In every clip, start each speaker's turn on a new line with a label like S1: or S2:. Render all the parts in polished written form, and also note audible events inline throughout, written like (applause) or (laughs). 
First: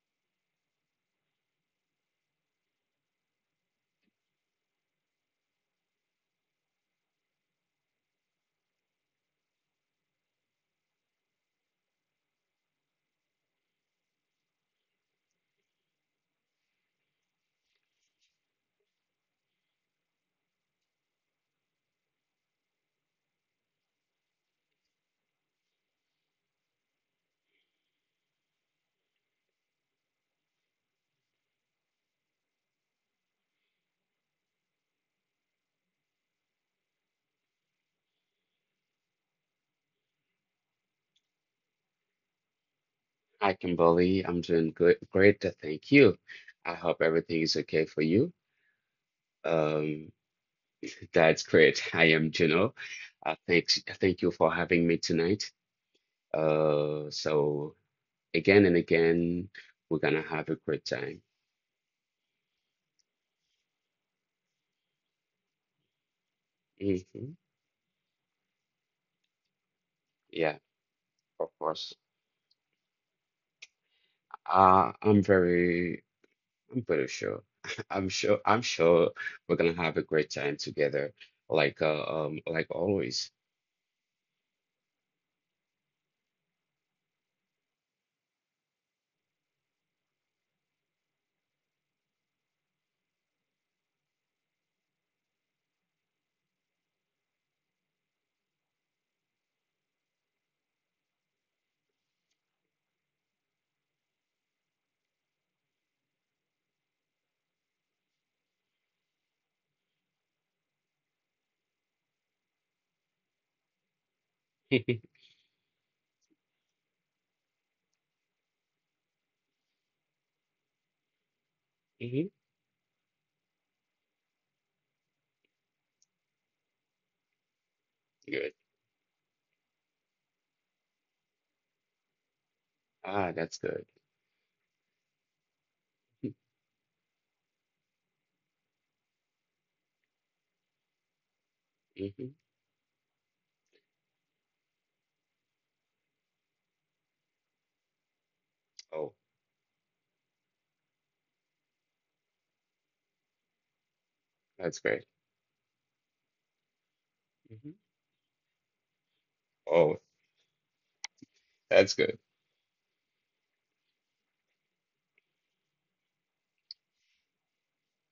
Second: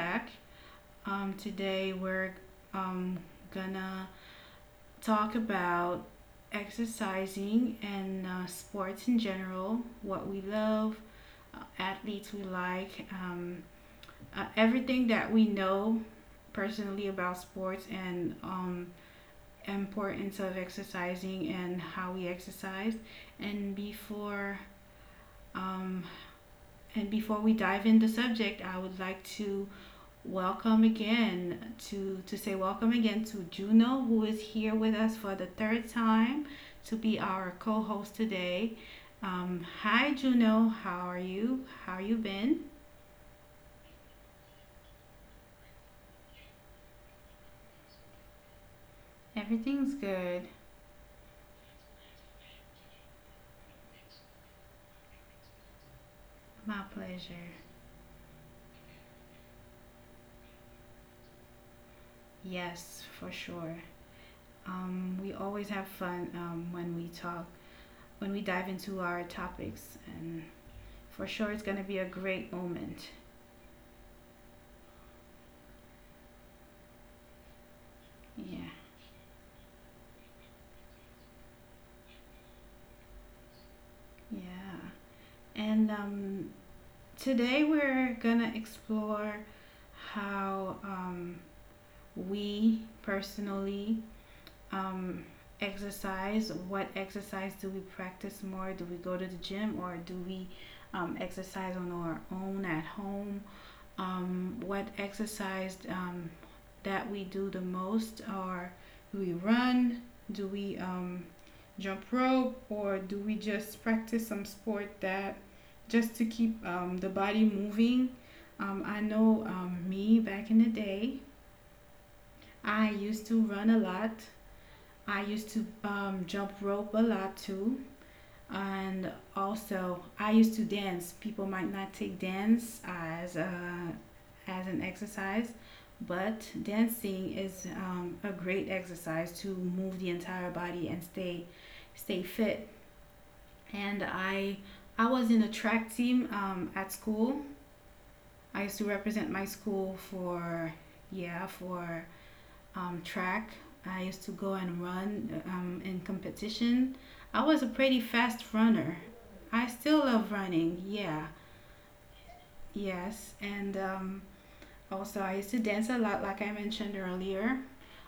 S1: back. Today we're um, gonna talk about exercising and sports in general, what we love, athletes we like, everything that we know personally about sports and importance of exercising and how we exercise. And before um, and before we dive into the subject, I would like to Welcome again to say welcome again to Juno, who is here with us for the third time to be our co-host today. Hi Juno, how are you? How you been?
S2: Hi, Kimberly. I'm doing good, great. Thank you. I hope everything is okay for you.
S1: Everything's
S2: Um,
S1: good.
S2: that's great. (laughs) I am Juno. Thanks. Thank you for having me tonight.
S1: My
S2: Uh,
S1: pleasure.
S2: so again and again, we're gonna have a great time.
S1: Yes, for sure. We always have fun when we
S2: Hmm
S1: talk, when we dive into our topics, and
S2: Yeah,
S1: for sure
S2: of
S1: it's gonna
S2: course.
S1: be a great moment.
S2: Uh, I'm very, I'm pretty sure. (laughs) I'm
S1: Yeah,
S2: sure we're gonna have a great time together, like always.
S1: yeah. And today we're gonna explore how we personally um, exercise. What exercise do we practice more? Do we go to the gym or do we exercise on our own at home? What exercise that we do the most, or do we run, do we jump rope, or do we just practice some
S2: (laughs)
S1: sport
S2: hmm
S1: that just to keep the body moving? I know, me back in the day, I used to run a lot, I used to jump rope a lot too,
S2: Good.
S1: and also, I used to dance. People might not take dance
S2: Ah,
S1: as a,
S2: that's
S1: as an exercise,
S2: good.
S1: but dancing is a great exercise to move the entire body and stay
S2: (laughs)
S1: fit. And I was in a track team at school. I used to
S2: Oh,
S1: represent my school for, yeah, for track. I used to go
S2: that's
S1: and
S2: great.
S1: run in competition. I was a
S2: Hmm
S1: pretty fast runner. I
S2: Oh,
S1: still love running, yeah,
S2: that's good.
S1: yes. And also, I used to dance a lot, like I mentioned earlier.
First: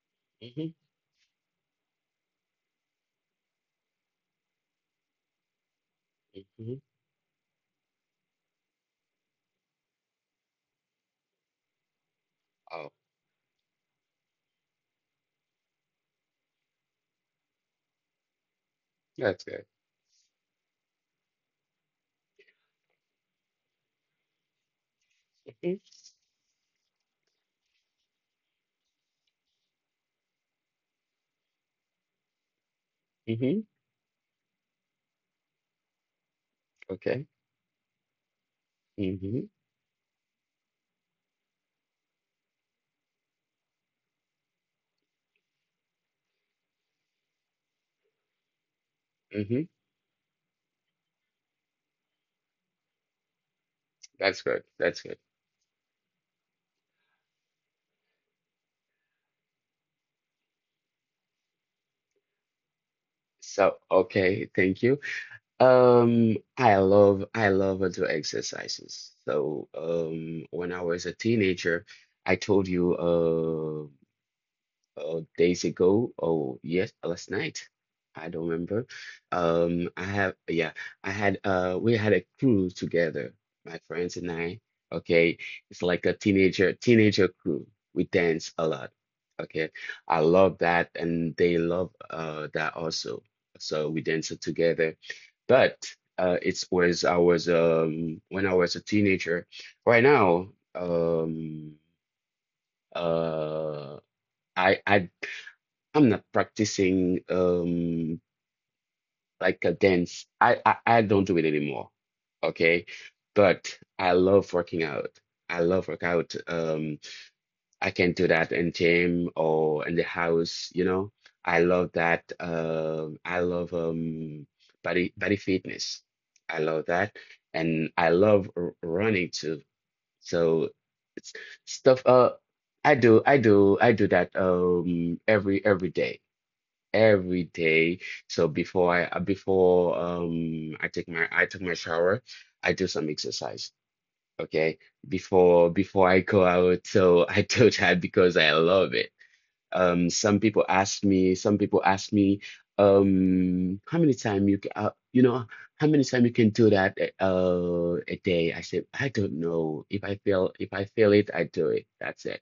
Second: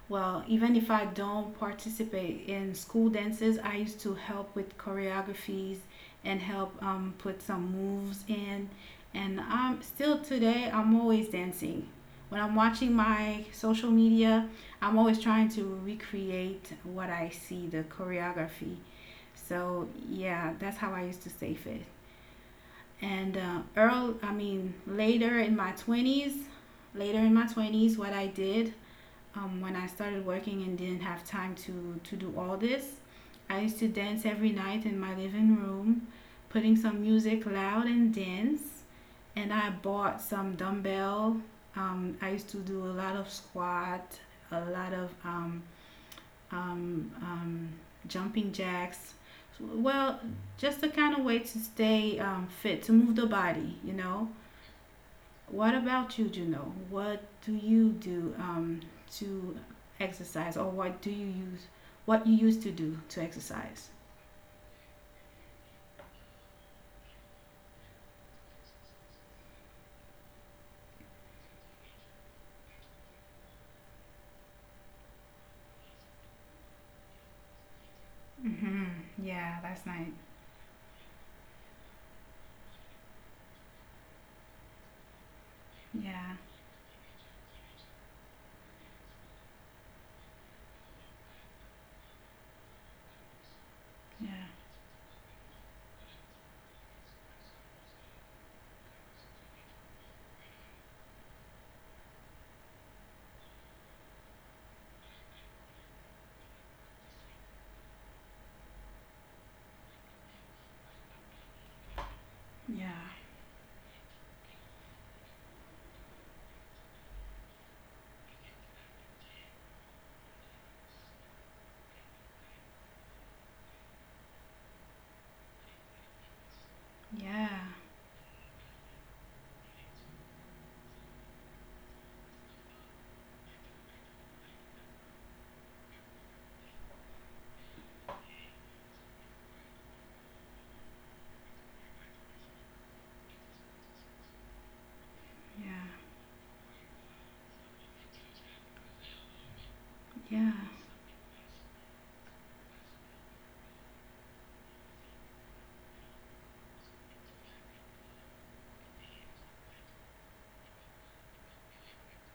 S1: Well,
S2: Hmm
S1: even if I don't participate in school dances, I used to help with choreographies and help
S2: hmm
S1: put some moves in. And I'm still today, I'm always dancing. When I'm
S2: Oh,
S1: watching my social media, I'm always trying to recreate what I see, the choreography.
S2: that's good.
S1: So, yeah, that's how I used to stay fit. And I mean, later in my
S2: Hmm
S1: 20s, later in my 20s, what I did when I started working and didn't have time to do all this. I
S2: hmm
S1: used to dance every night in my living room, putting some
S2: Okay.
S1: music loud and dance.
S2: hmm
S1: And I bought some dumbbell. I used to do a lot of squat, a lot of um, um, jumping jacks.
S2: hmm
S1: Well, just a kind of way to stay fit, to move the body.
S2: That's good. That's good.
S1: What about you, Juno? What do you do to exercise, or what do you use? What you used to do to
S2: So,
S1: exercise?
S2: okay, thank you. I love outdoor exercises. So, when I was a teenager, I told you, uh. oh, days ago. Oh, yes, last night. I don't
S1: hmm
S2: remember.
S1: Yeah, last
S2: Um, I
S1: night.
S2: have, yeah, I had, we had a cruise together, my friends and I. Okay, it's like a
S1: Yeah,
S2: teenager crew. We dance a lot. Okay, I love that, and they love that also. So we dance
S1: yeah,
S2: it together. But it was I was when I was a teenager. Right now, um, uh. I I I'm not practicing like a dance. I don't do it anymore. Okay.
S1: yeah,
S2: But I love working out. I love workout. I can do that in gym or in the house, you know. I love that. I love body fitness. I love that.
S1: yeah,
S2: And I love r running too. So it's stuff I do that every day every day. So before I took my shower, I do some exercise. Okay. Before I go out. So (laughs) I do that because I love it.
S1: yeah, yeah,
S2: Some people ask me, how many time you can you know how many time you can do that a day? I said, I don't know. If I feel it, I do it. That's it.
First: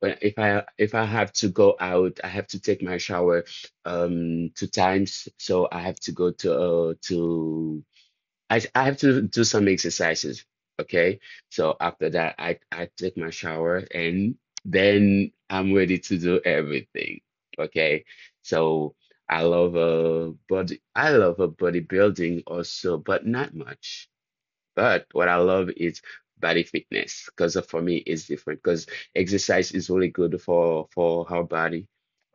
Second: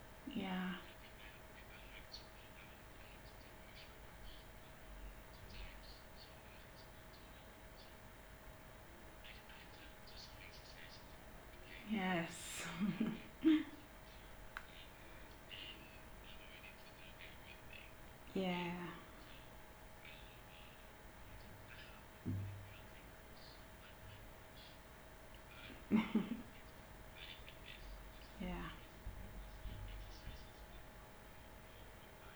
S2: But
S1: yeah,
S2: if I have to go out, I have to take my shower two times. So I have to go to I have to do some exercises. Okay. So after that,
S1: yes,
S2: I take my shower and then I'm ready to do everything. Okay.
S1: yeah,
S2: So I love body I love bodybuilding also, but not much. But what I love is body fitness because for me it's different
S1: yeah,
S2: because exercise is really good for our body.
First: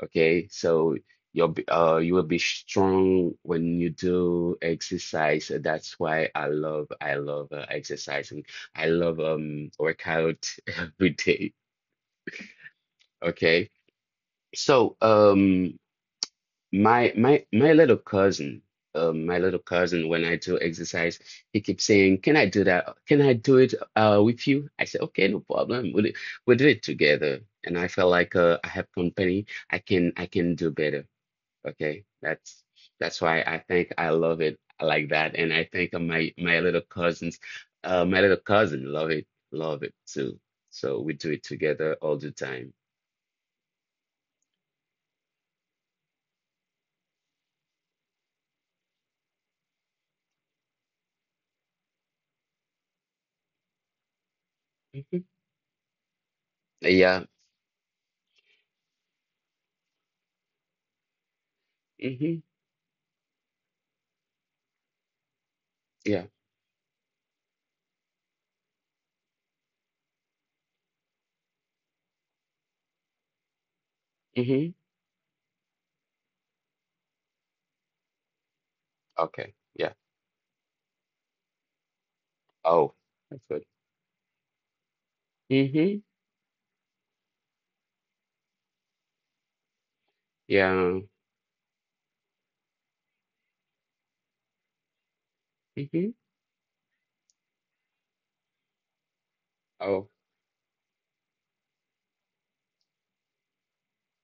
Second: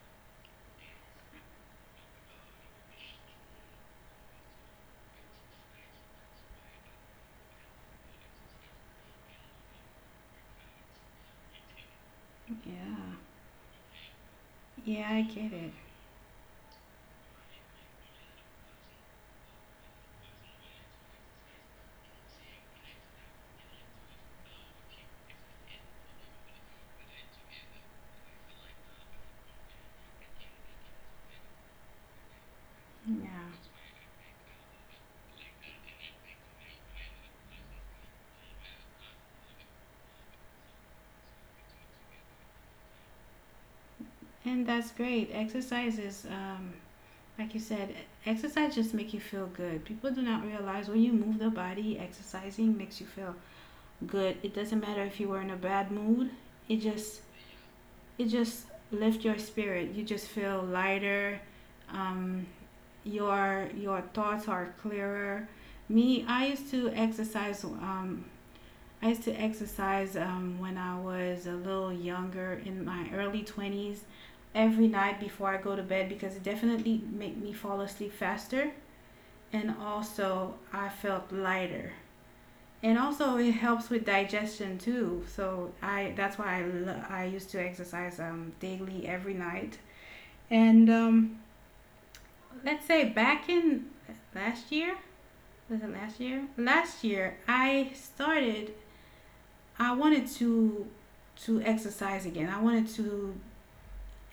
S2: Okay, so you will be strong when you do exercise. And That's why I love exercising. I love workout (laughs) every day.
S1: yeah,
S2: Okay, so
S1: yeah, I get it,
S2: my my my little cousin, my little cousin, when I do exercise, he keeps saying, "Can I do that? Can I do it with you?" I said, "Okay, no problem. We'll do it together." And I felt like I have company. I can do better. Okay,
S1: yeah.
S2: that's why I think I love it like that, and I think my my little cousins, my little cousin love it too. So we do it together all the time.
S1: And that's great. Exercise is like you said, exercise just make you feel good. People do not realize when you move the body, exercising makes you feel good. It doesn't matter if you
S2: Hmm
S1: were in a bad mood. It just
S2: Yeah.
S1: it just lifts your spirit. You just feel lighter. Um,
S2: hmm
S1: your thoughts are clearer. Me,
S2: Yeah.
S1: I used to exercise. I used to exercise when I was a little younger, in my early 20s,
S2: hmm
S1: every night before I go to bed because it definitely make me fall asleep faster,
S2: Okay.
S1: and
S2: Yeah.
S1: also I felt lighter. And
S2: Oh,
S1: also it
S2: that's good.
S1: helps with digestion too. So I
S2: Mm-hmm.
S1: that's why I, I used to exercise daily every night. And
S2: Yeah.
S1: let's say back in last year, was it last
S2: Mm-hmm.
S1: year? Last year I started I
S2: Oh.
S1: wanted to exercise again. I wanted to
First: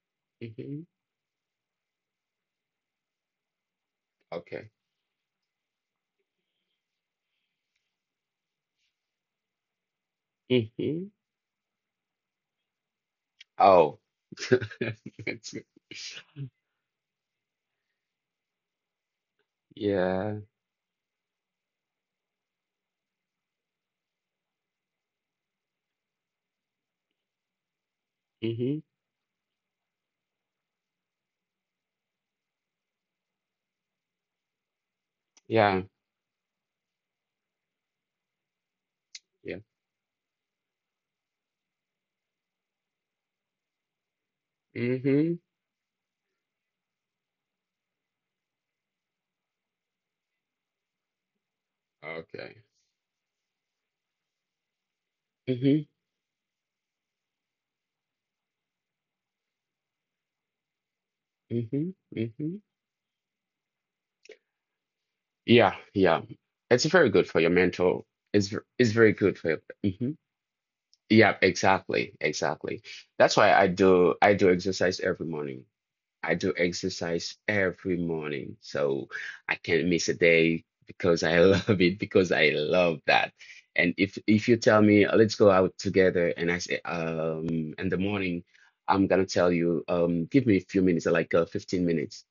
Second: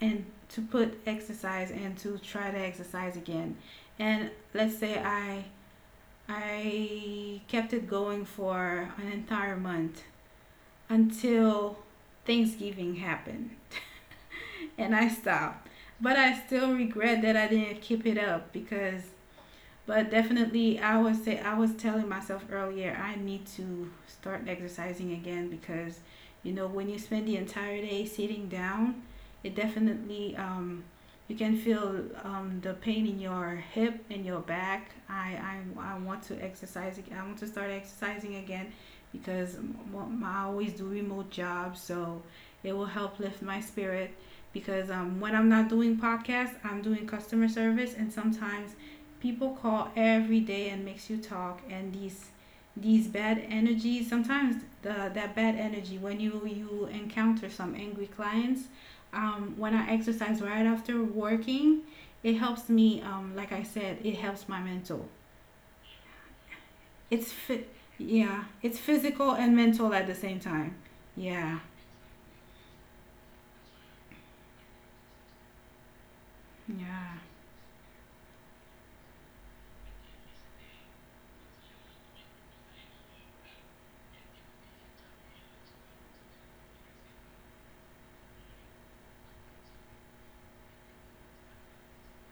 S1: and to
S2: Mm-hmm.
S1: put exercise and to try to exercise again. And
S2: Okay.
S1: let's say I kept it going for an entire month
S2: Mm-hmm.
S1: until Thanksgiving happened
S2: Oh. (laughs)
S1: and I
S2: That's good.
S1: stopped. But I still regret that I didn't keep it up because but
S2: Yeah.
S1: definitely I was say I was telling myself earlier I need to start exercising again because you know when you spend the entire day sitting
S2: Mm-hmm.
S1: down it definitely, you can feel the pain in your hip and your back. I, I,
S2: Yeah.
S1: I want to I want to start exercising again because
S2: Yeah.
S1: I always do remote jobs, so it will help lift my spirit because when
S2: Mm-hmm.
S1: I'm not doing podcasts I'm doing customer service and sometimes people call every day and makes you talk and
S2: Okay.
S1: these bad energies sometimes the that bad
S2: Mm-hmm.
S1: energy when you encounter some angry clients, when I exercise right after working
S2: Mm-hmm.
S1: it
S2: Mm-hmm.
S1: helps me, like I said it helps my mental.
S2: Yeah. Yeah. It's very good
S1: It's
S2: for your
S1: fit
S2: mental.
S1: Yeah, it's
S2: It's very
S1: physical
S2: good for
S1: and
S2: your.
S1: mental at
S2: Mm-hmm.
S1: the same time.
S2: Yeah.
S1: Yeah,
S2: Exactly. Exactly. That's why I do exercise every morning. I do
S1: yeah,
S2: exercise every morning, so I can't miss a day because I (laughs) love it, because I love that. And if you tell me, let's go out together, and I say, in the morning, I'm gonna tell you, give me a few minutes, 15 minutes.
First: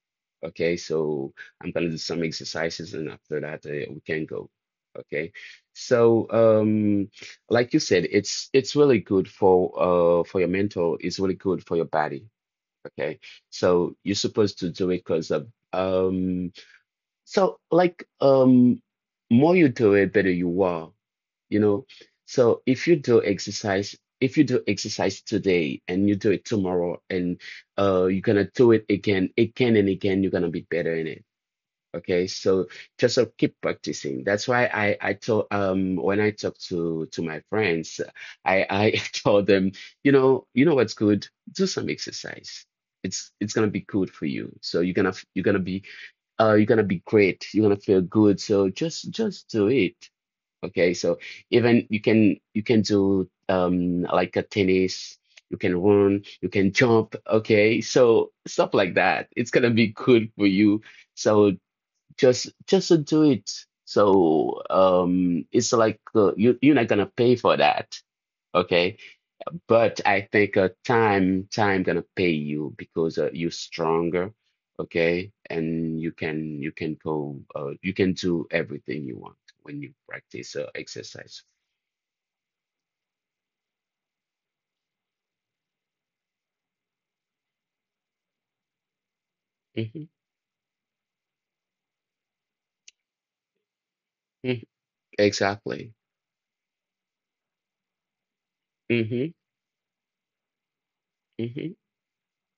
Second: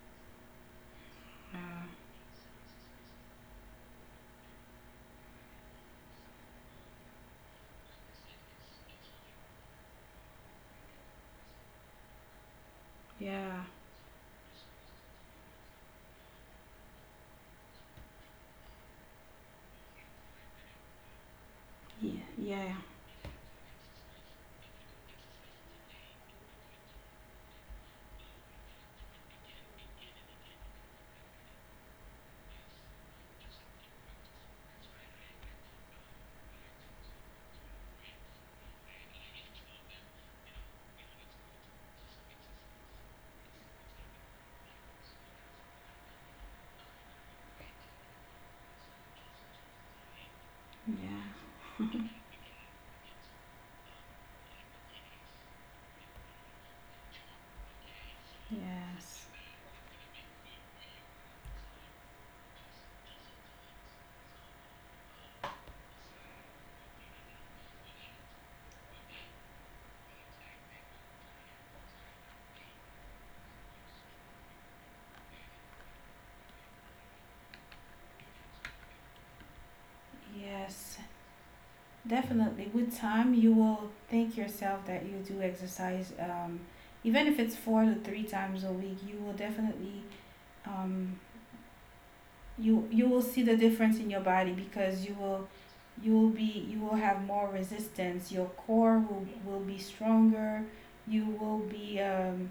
S2: Okay, so I'm gonna do some exercises, and after that, we can go. Okay, so like you said, it's really good for your mental, it's really good for your body. Okay,
S1: yeah,
S2: so you're supposed to do it because of so like um more you do it, better you are, you know.
S1: yeah,
S2: So
S1: yeah,
S2: if you do exercise, if you do exercise today and you do it tomorrow and you're gonna do it again, again and again, you're gonna be better in it. Okay, so just keep practicing. That's why I told when I talk to my friends, I (laughs) told them, you know what's good? Do some exercise. It's gonna be good for you. So you're gonna be great. You're gonna feel good. So just do it. Okay, so
S1: yeah,
S2: even you can do like a tennis. You can run, you can jump, okay? So
S1: yeah.
S2: stuff like
S1: Yes,
S2: that. It's gonna be good for you. So just to do it. So it's like you you're not gonna pay for that, okay? But I think time gonna pay you because you're stronger, okay? And you can go you can do everything you want when you practice
S1: yes.
S2: exercise.
S1: Definitely. With time, you will think yourself that you do exercise, even if it's four to three times a week, you will
S2: Hmm
S1: definitely, um, you you will see the difference in your body
S2: hmm
S1: because
S2: Exactly.
S1: you will be you will have more resistance. Your core
S2: hmm
S1: will, will be stronger. You will
S2: hmm
S1: be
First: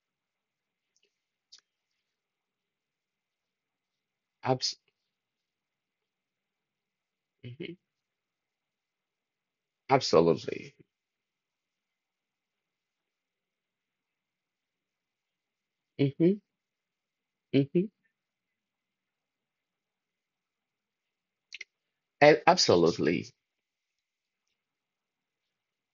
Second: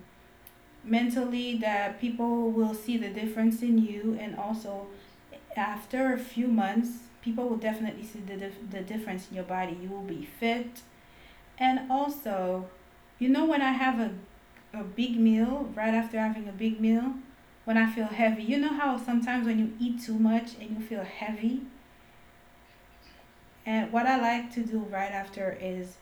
S1: mentally that people will see the difference in you, and
S2: Abs
S1: also after a few months people will
S2: mhm,
S1: definitely see the, the difference in your body, you will be
S2: Absolutely.
S1: fit. And also, you know, when I have a big meal, right after
S2: Hmm
S1: having a big meal, when
S2: hmm
S1: I feel heavy, you know how sometimes when you eat too much and you feel heavy?
S2: Absolutely.
S1: And what I like to do right after is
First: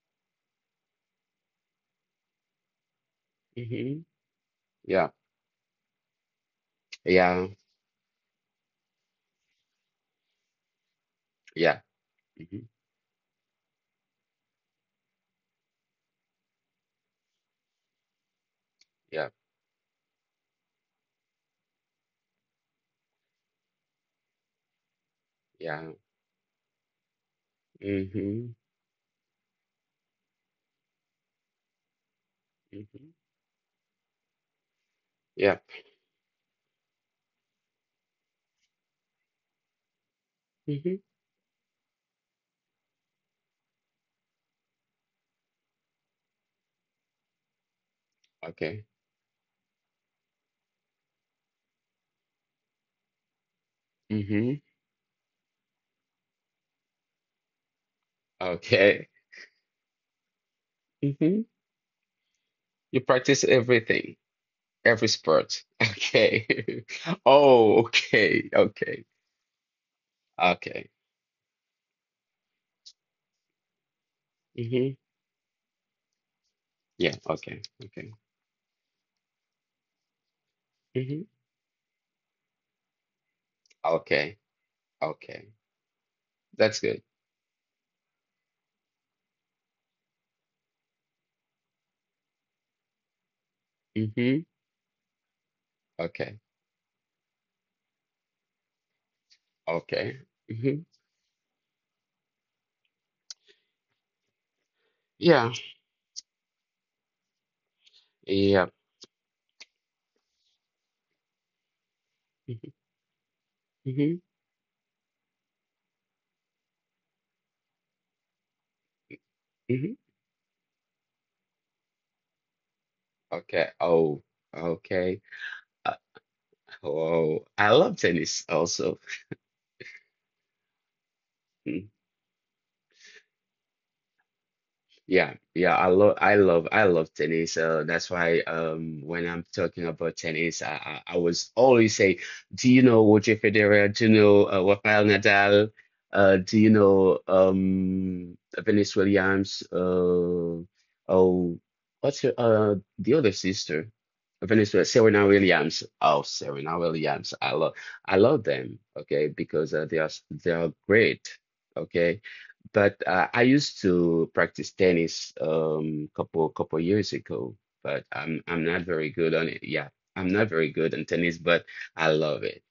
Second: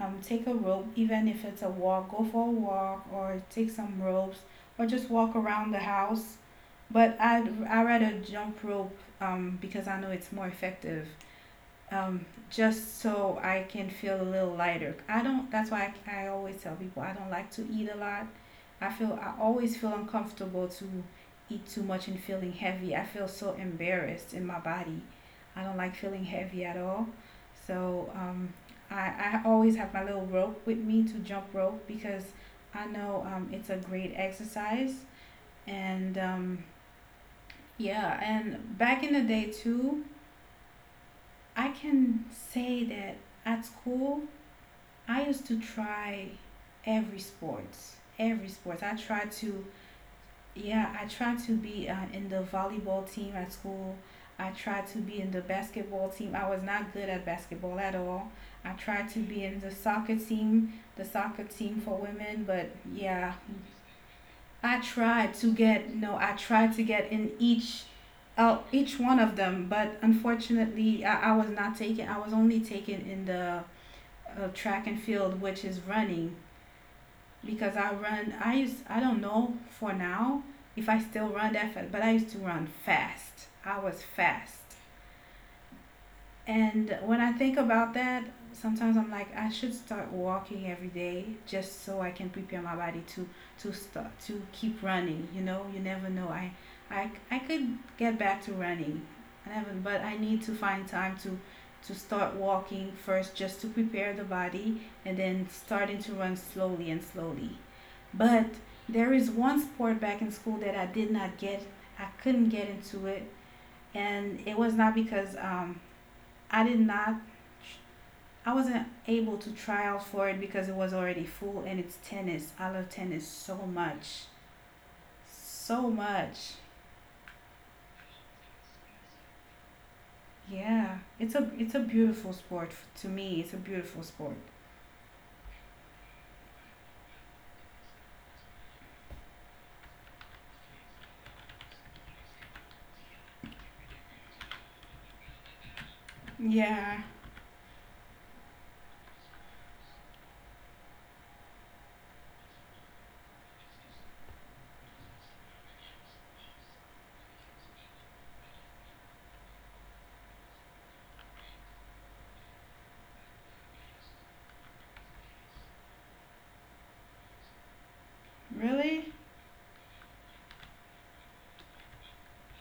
S1: take a rope, even if it's a walk, go for a walk or take some
S2: Hmm
S1: ropes or just
S2: Yeah.
S1: walk around the house. But
S2: Yeah.
S1: I rather jump rope because I know it's more effective.
S2: Yeah.
S1: um,
S2: hmm
S1: just so I can feel a little lighter. I don't. That's why I always tell people I don't like to eat a lot. I always feel uncomfortable to eat too much and feeling heavy. I feel so embarrassed in my body. I don't
S2: Yeah.
S1: like feeling heavy at all. So
S2: Mm-hmm.
S1: I always have my little rope with me to jump rope because I
S2: Mm-hmm.
S1: know it's a great exercise,
S2: Yeah.
S1: and yeah, and back in the day too,
S2: Mm-hmm.
S1: I can say that at school I used to try every sports, every
S2: Okay.
S1: sports. I tried to, yeah, I tried to be in the volleyball team at school.
S2: Mm-hmm.
S1: I tried to be in the basketball team. I was not good at basketball at all. I
S2: Okay.
S1: tried to be in the
S2: Mm-hmm.
S1: soccer team for women, but
S2: You
S1: yeah,
S2: practice everything,
S1: I
S2: every
S1: tried to
S2: sport. (laughs)
S1: get no, I tried
S2: Okay.
S1: to get
S2: (laughs)
S1: in
S2: Oh, okay. Okay.
S1: each one of them, but
S2: Okay.
S1: unfortunately, I was not taken. I was only taken in the
S2: Mm-hmm.
S1: track and field, which is running
S2: Yeah. Okay.
S1: because I
S2: Okay.
S1: run. I used. I don't know for now if I
S2: Mm-hmm.
S1: still run that fast, but I used to run fast. I was
S2: Okay.
S1: fast.
S2: Okay. That's good.
S1: And when I think about that, sometimes I'm like, I should start walking every day just so I can prepare my body to start
S2: Mm-hmm.
S1: to keep running. You know, you never know.
S2: Okay.
S1: I could get back to running. I never, but
S2: Okay.
S1: I need to
S2: Mm-hmm.
S1: find time to start walking first, just to prepare the body and
S2: Yeah.
S1: then starting to run slowly and slowly. But
S2: Yeah.
S1: there is one sport back in school that I did not get. I couldn't
S2: Mm-hmm.
S1: get into it,
S2: Mm-hmm.
S1: and it was not because I did not. I wasn't able to try
S2: Mm-hmm.
S1: out for it because it was already full, and it's tennis. I love tennis so
S2: Okay. Oh.
S1: much,
S2: Okay. Uh,
S1: so much.
S2: oh, I love tennis also.
S1: Yeah, it's a
S2: (laughs)
S1: beautiful sport to me. It's a beautiful sport.
S2: Yeah, yeah, I love tennis. That's why, when I'm talking about tennis, I was always say, do you know Roger Federer? Do you know Rafael Nadal? Do you
S1: Yeah,
S2: know Venus Williams? Oh, the other sister? Serena Williams. Oh, Serena Williams. I love them. Okay, because they are great. Okay. But I used to practice tennis couple years ago, but I'm not very
S1: really,
S2: good on it. Yeah, I'm not very good on tennis, but I love it.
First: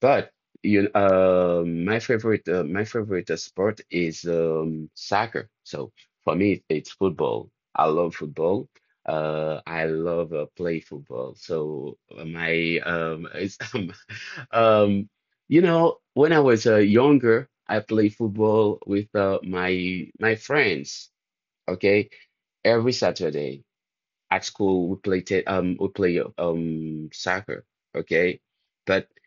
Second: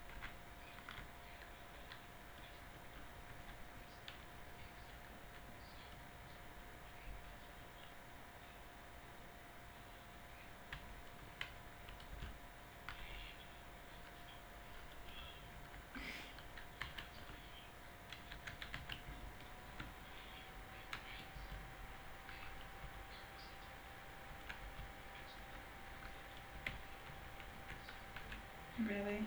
S2: But you know, my favorite sport is soccer. So for me, it's football. I love football. I love play football. So my it's (laughs) Um, you know, when I was younger, I played football with my my friends. Okay, every Saturday at school we play soccer. Okay, but
S1: really.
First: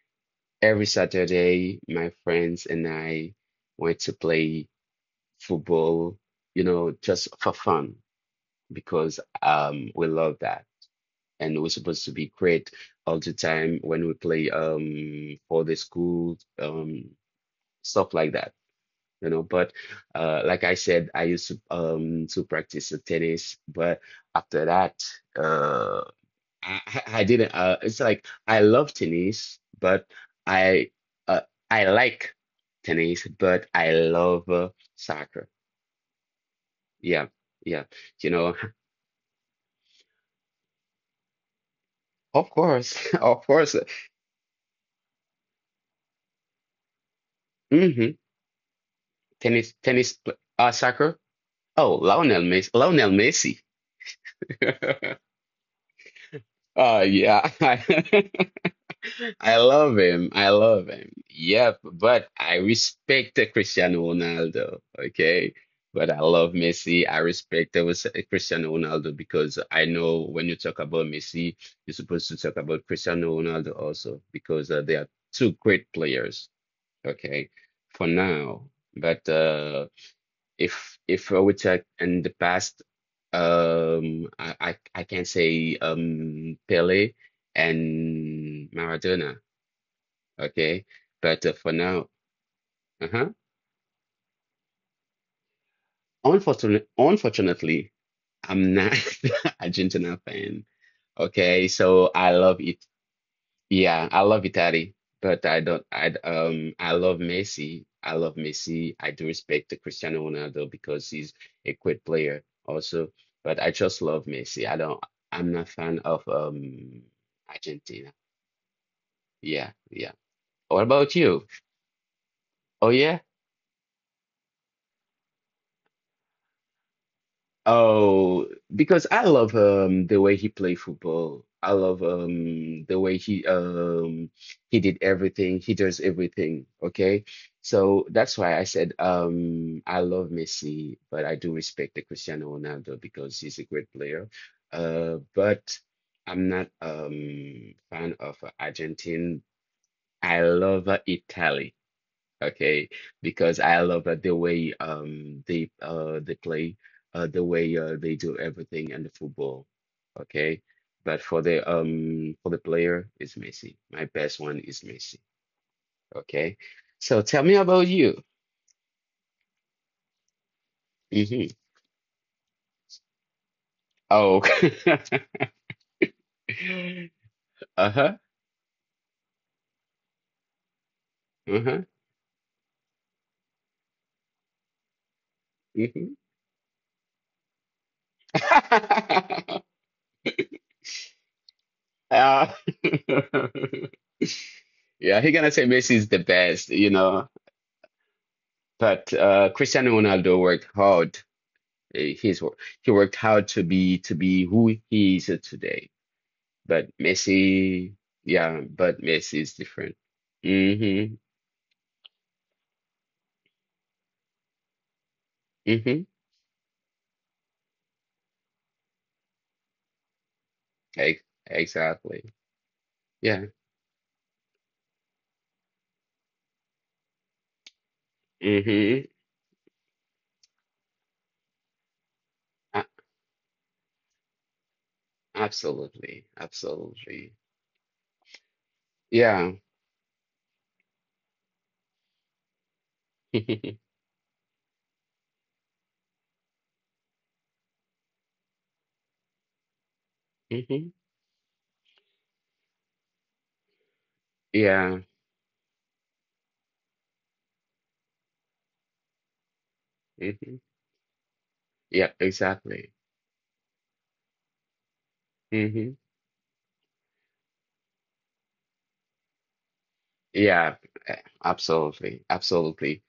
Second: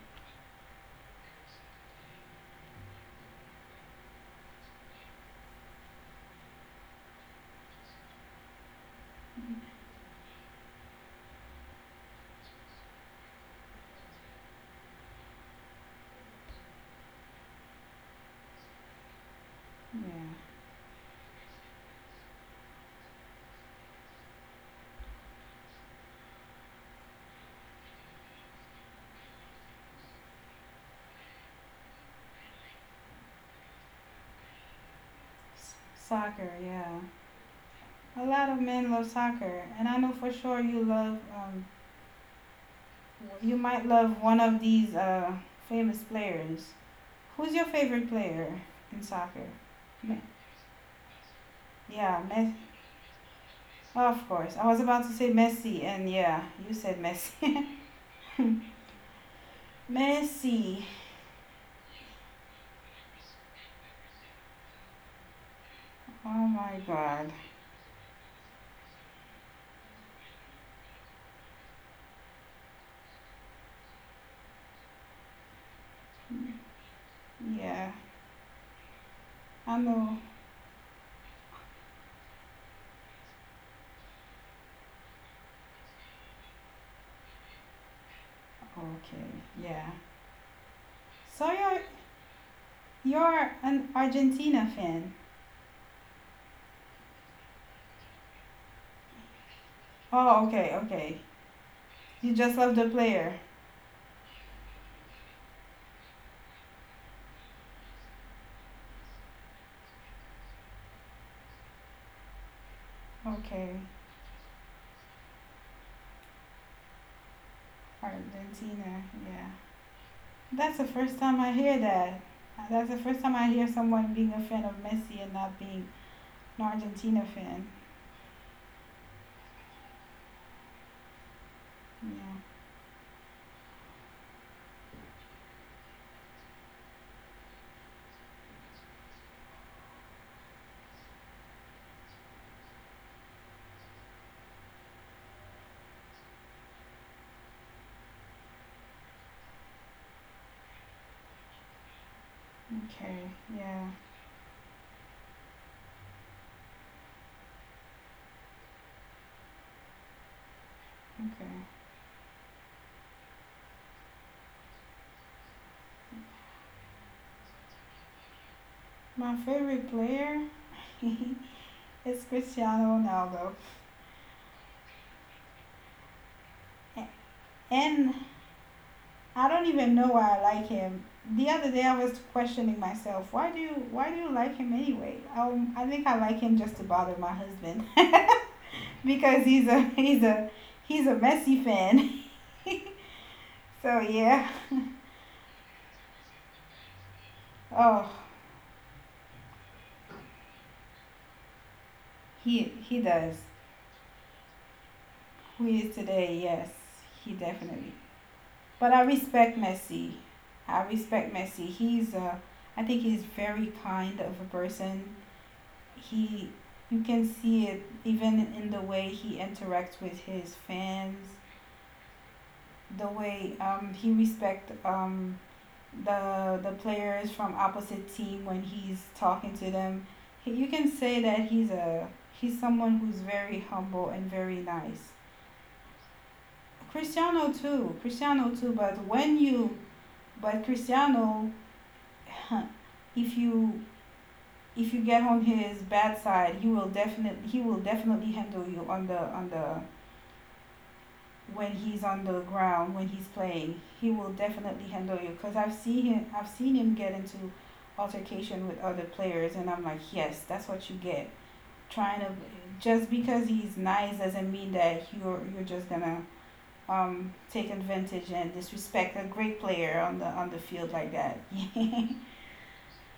S2: every Saturday my friends and I went to play football. You know, just for fun because we love that, and we're supposed to be great all the time when we play for the school stuff like that, you know. But
S1: Yeah.
S2: like I said, I used to practice the tennis, but after that, uh, I didn't. It's like I love tennis, but I uh, I like tennis, but I love soccer.
S1: S- soccer. Yeah,
S2: Yeah, yeah,
S1: a
S2: you
S1: lot
S2: know,
S1: of men love soccer, and I know for sure you love.
S2: of course, (laughs) of
S1: You
S2: course.
S1: might love one of these famous players. Who's your favorite
S2: Hmm
S1: player in soccer? Ma-
S2: Soccer. Oh,
S1: Yeah, Messi.
S2: Lionel Messi.
S1: Well, of course. I was about to
S2: (laughs)
S1: say Messi, and yeah, you said
S2: Yeah.
S1: Messi.
S2: (laughs)
S1: (laughs)
S2: I
S1: Messi.
S2: love him. Yep, but I respect the Cristiano Ronaldo, okay? But I
S1: Oh
S2: love
S1: my
S2: Messi. I
S1: God.
S2: respect the was- Cristiano Ronaldo because I know when you talk about Messi, you're supposed to talk about Cristiano Ronaldo also because they are two great players, okay?
S1: Yeah,
S2: For now, but
S1: I know.
S2: if we talk in the past, I can say Pele and
S1: Okay.
S2: Maradona.
S1: Yeah.
S2: Okay. But
S1: So
S2: for now, uh-huh.
S1: you're an Argentina fan.
S2: Unfortunately, I'm not (laughs) Argentina
S1: Oh,
S2: fan.
S1: okay, okay.
S2: Okay. So I
S1: You
S2: love
S1: just love
S2: it.
S1: the player.
S2: Yeah, I love Italy, but I don't, I, I love Messi. I do respect the Cristiano Ronaldo because he's a great player also, but I
S1: Okay,
S2: just love Messi. I'm not fan of, Argentina.
S1: Argentina. Yeah.
S2: Yeah. Yeah.
S1: That's the
S2: What about
S1: first time
S2: you?
S1: I hear that. That's
S2: Oh,
S1: the
S2: yeah.
S1: first time I hear someone being a fan of Messi and not being an Argentina fan.
S2: Oh, because I love the way he played football. I love
S1: Yeah.
S2: the way he did everything. He does everything. Okay. So that's why I said I love Messi, but I do respect the Cristiano Ronaldo because he's a great player. But I'm not fan of Argentine. I love Italy. Okay,
S1: Okay.
S2: because I
S1: Yeah.
S2: love that the way they play, the way they do everything in the football. Okay, but
S1: Okay.
S2: for the player is Messi. My best one is Messi. Okay, so tell me about you.
S1: My favorite player
S2: Hmm
S1: (laughs) is Cristiano Ronaldo.
S2: Oh, (laughs)
S1: And
S2: uh-huh,
S1: I don't even know why I like him. The other day
S2: uh-huh,
S1: I was questioning myself, why do you like him anyway? I think
S2: mhm.
S1: I like him just to bother my husband (laughs) because
S2: (laughs)
S1: he's a he's a Messi fan. (laughs)
S2: Uh, (laughs)
S1: So yeah.
S2: yeah, he gonna say Messi is the best, you know.
S1: Oh,
S2: But Cristiano Ronaldo worked hard. Eh, He's
S1: he
S2: wo- he
S1: he
S2: worked
S1: does.
S2: hard to be who he is
S1: Who he is
S2: today.
S1: today? Yes,
S2: But
S1: he definitely
S2: Messi, yeah,
S1: But I
S2: but Messi
S1: respect
S2: is different.
S1: Messi. I
S2: Mm-hmm.
S1: respect Messi. He's a, I think he's very kind of a person.
S2: Mm-hmm.
S1: He, you can see it even in the way he interacts with his fans,
S2: Ex exactly.
S1: the way
S2: Yeah.
S1: he respect the players from opposite team when he's
S2: Mm-hmm.
S1: talking to them. You can say that he's
S2: A
S1: someone who's very humble and very nice.
S2: absolutely. Absolutely.
S1: Cristiano too, Cristiano too. But when
S2: Yeah. (laughs)
S1: you but Cristiano, (laughs) if you if you get on his bad side, he will definitely handle you on the
S2: Mm-hmm.
S1: when he's on the ground when he's playing. He will definitely
S2: Yeah.
S1: handle you because I've seen him get into altercation with other players, and I'm like, yes,
S2: Mm-hmm.
S1: that's what you get. Trying
S2: Yeah,
S1: to
S2: exactly.
S1: just because he's nice doesn't mean that you're just
S2: Mhm.
S1: gonna take advantage and disrespect a great player on the
S2: Yeah,
S1: field like
S2: eh,
S1: that. (laughs)
S2: absolutely, absolutely.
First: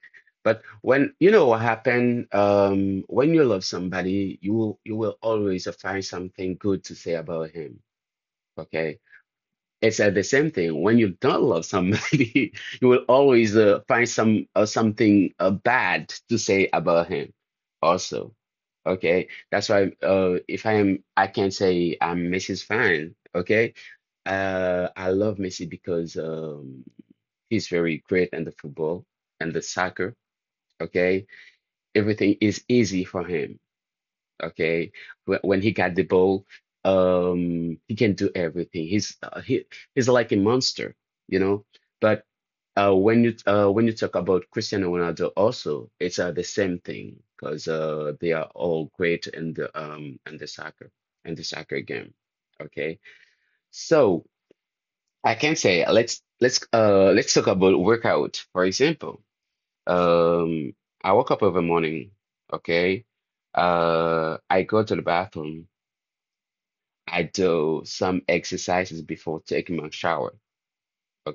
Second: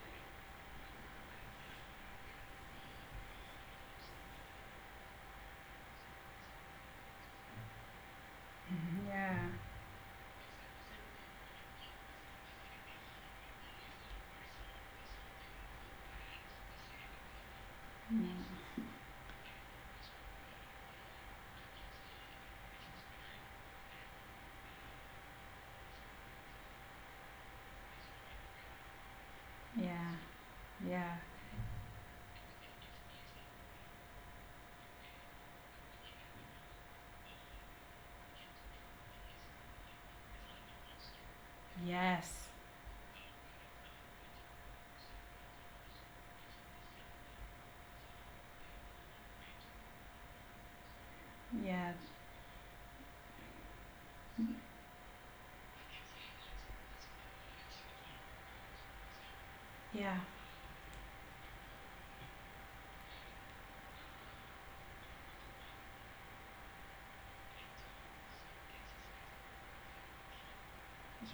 S2: But when you know what happened, when you love somebody, you will always find something good to say about him. Okay,
S1: Yeah.
S2: it's the same thing. When you don't love somebody, (laughs) you will always find something bad to say about him.
S1: Yeah.
S2: Also, okay, that's why if I am, I can say I'm Mrs. Fine. Okay, I love Messi because he's very great in the football and the soccer.
S1: Yeah. Yeah.
S2: Okay, everything is easy for him. Okay, when he got the ball, he can do everything. He's like a monster, you know. But
S1: Yes.
S2: when you talk about Cristiano Ronaldo, also it's the same thing because they are all great in the in the soccer
S1: Yeah.
S2: game. Okay, so I can say let's talk about workout, for example.
S1: Yeah.
S2: Um, I woke up every morning, okay? I go to the bathroom. I do some exercises before taking my shower,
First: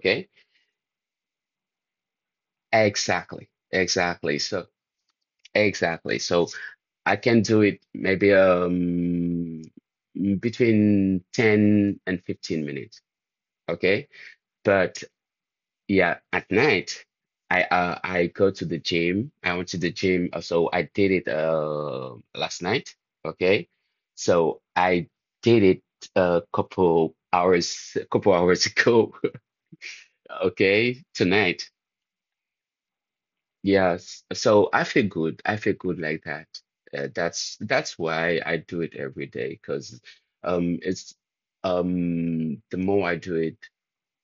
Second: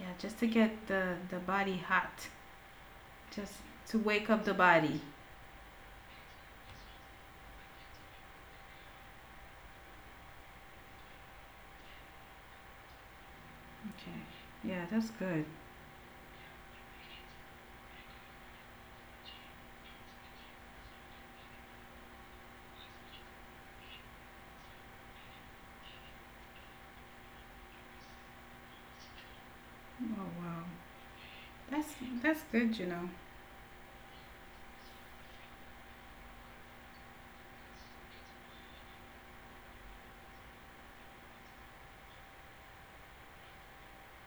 S1: Yeah. Just to get the body hot.
S2: Exactly,
S1: Just to wake
S2: exactly.
S1: up the
S2: So,
S1: body.
S2: exactly. So I can do it maybe between 10 and 15 minutes, okay?
S1: Okay. Yeah,
S2: But,
S1: that's good.
S2: yeah, at night, I go to the gym. I went to the gym, so I did it last night. Okay, so I did it (laughs) a couple hours ago. (laughs)
S1: Oh wow.
S2: Okay, tonight.
S1: That's that's good, you know.
S2: Yes, so I feel good. I feel good like that. That's why I do it every day because it's the more I do it,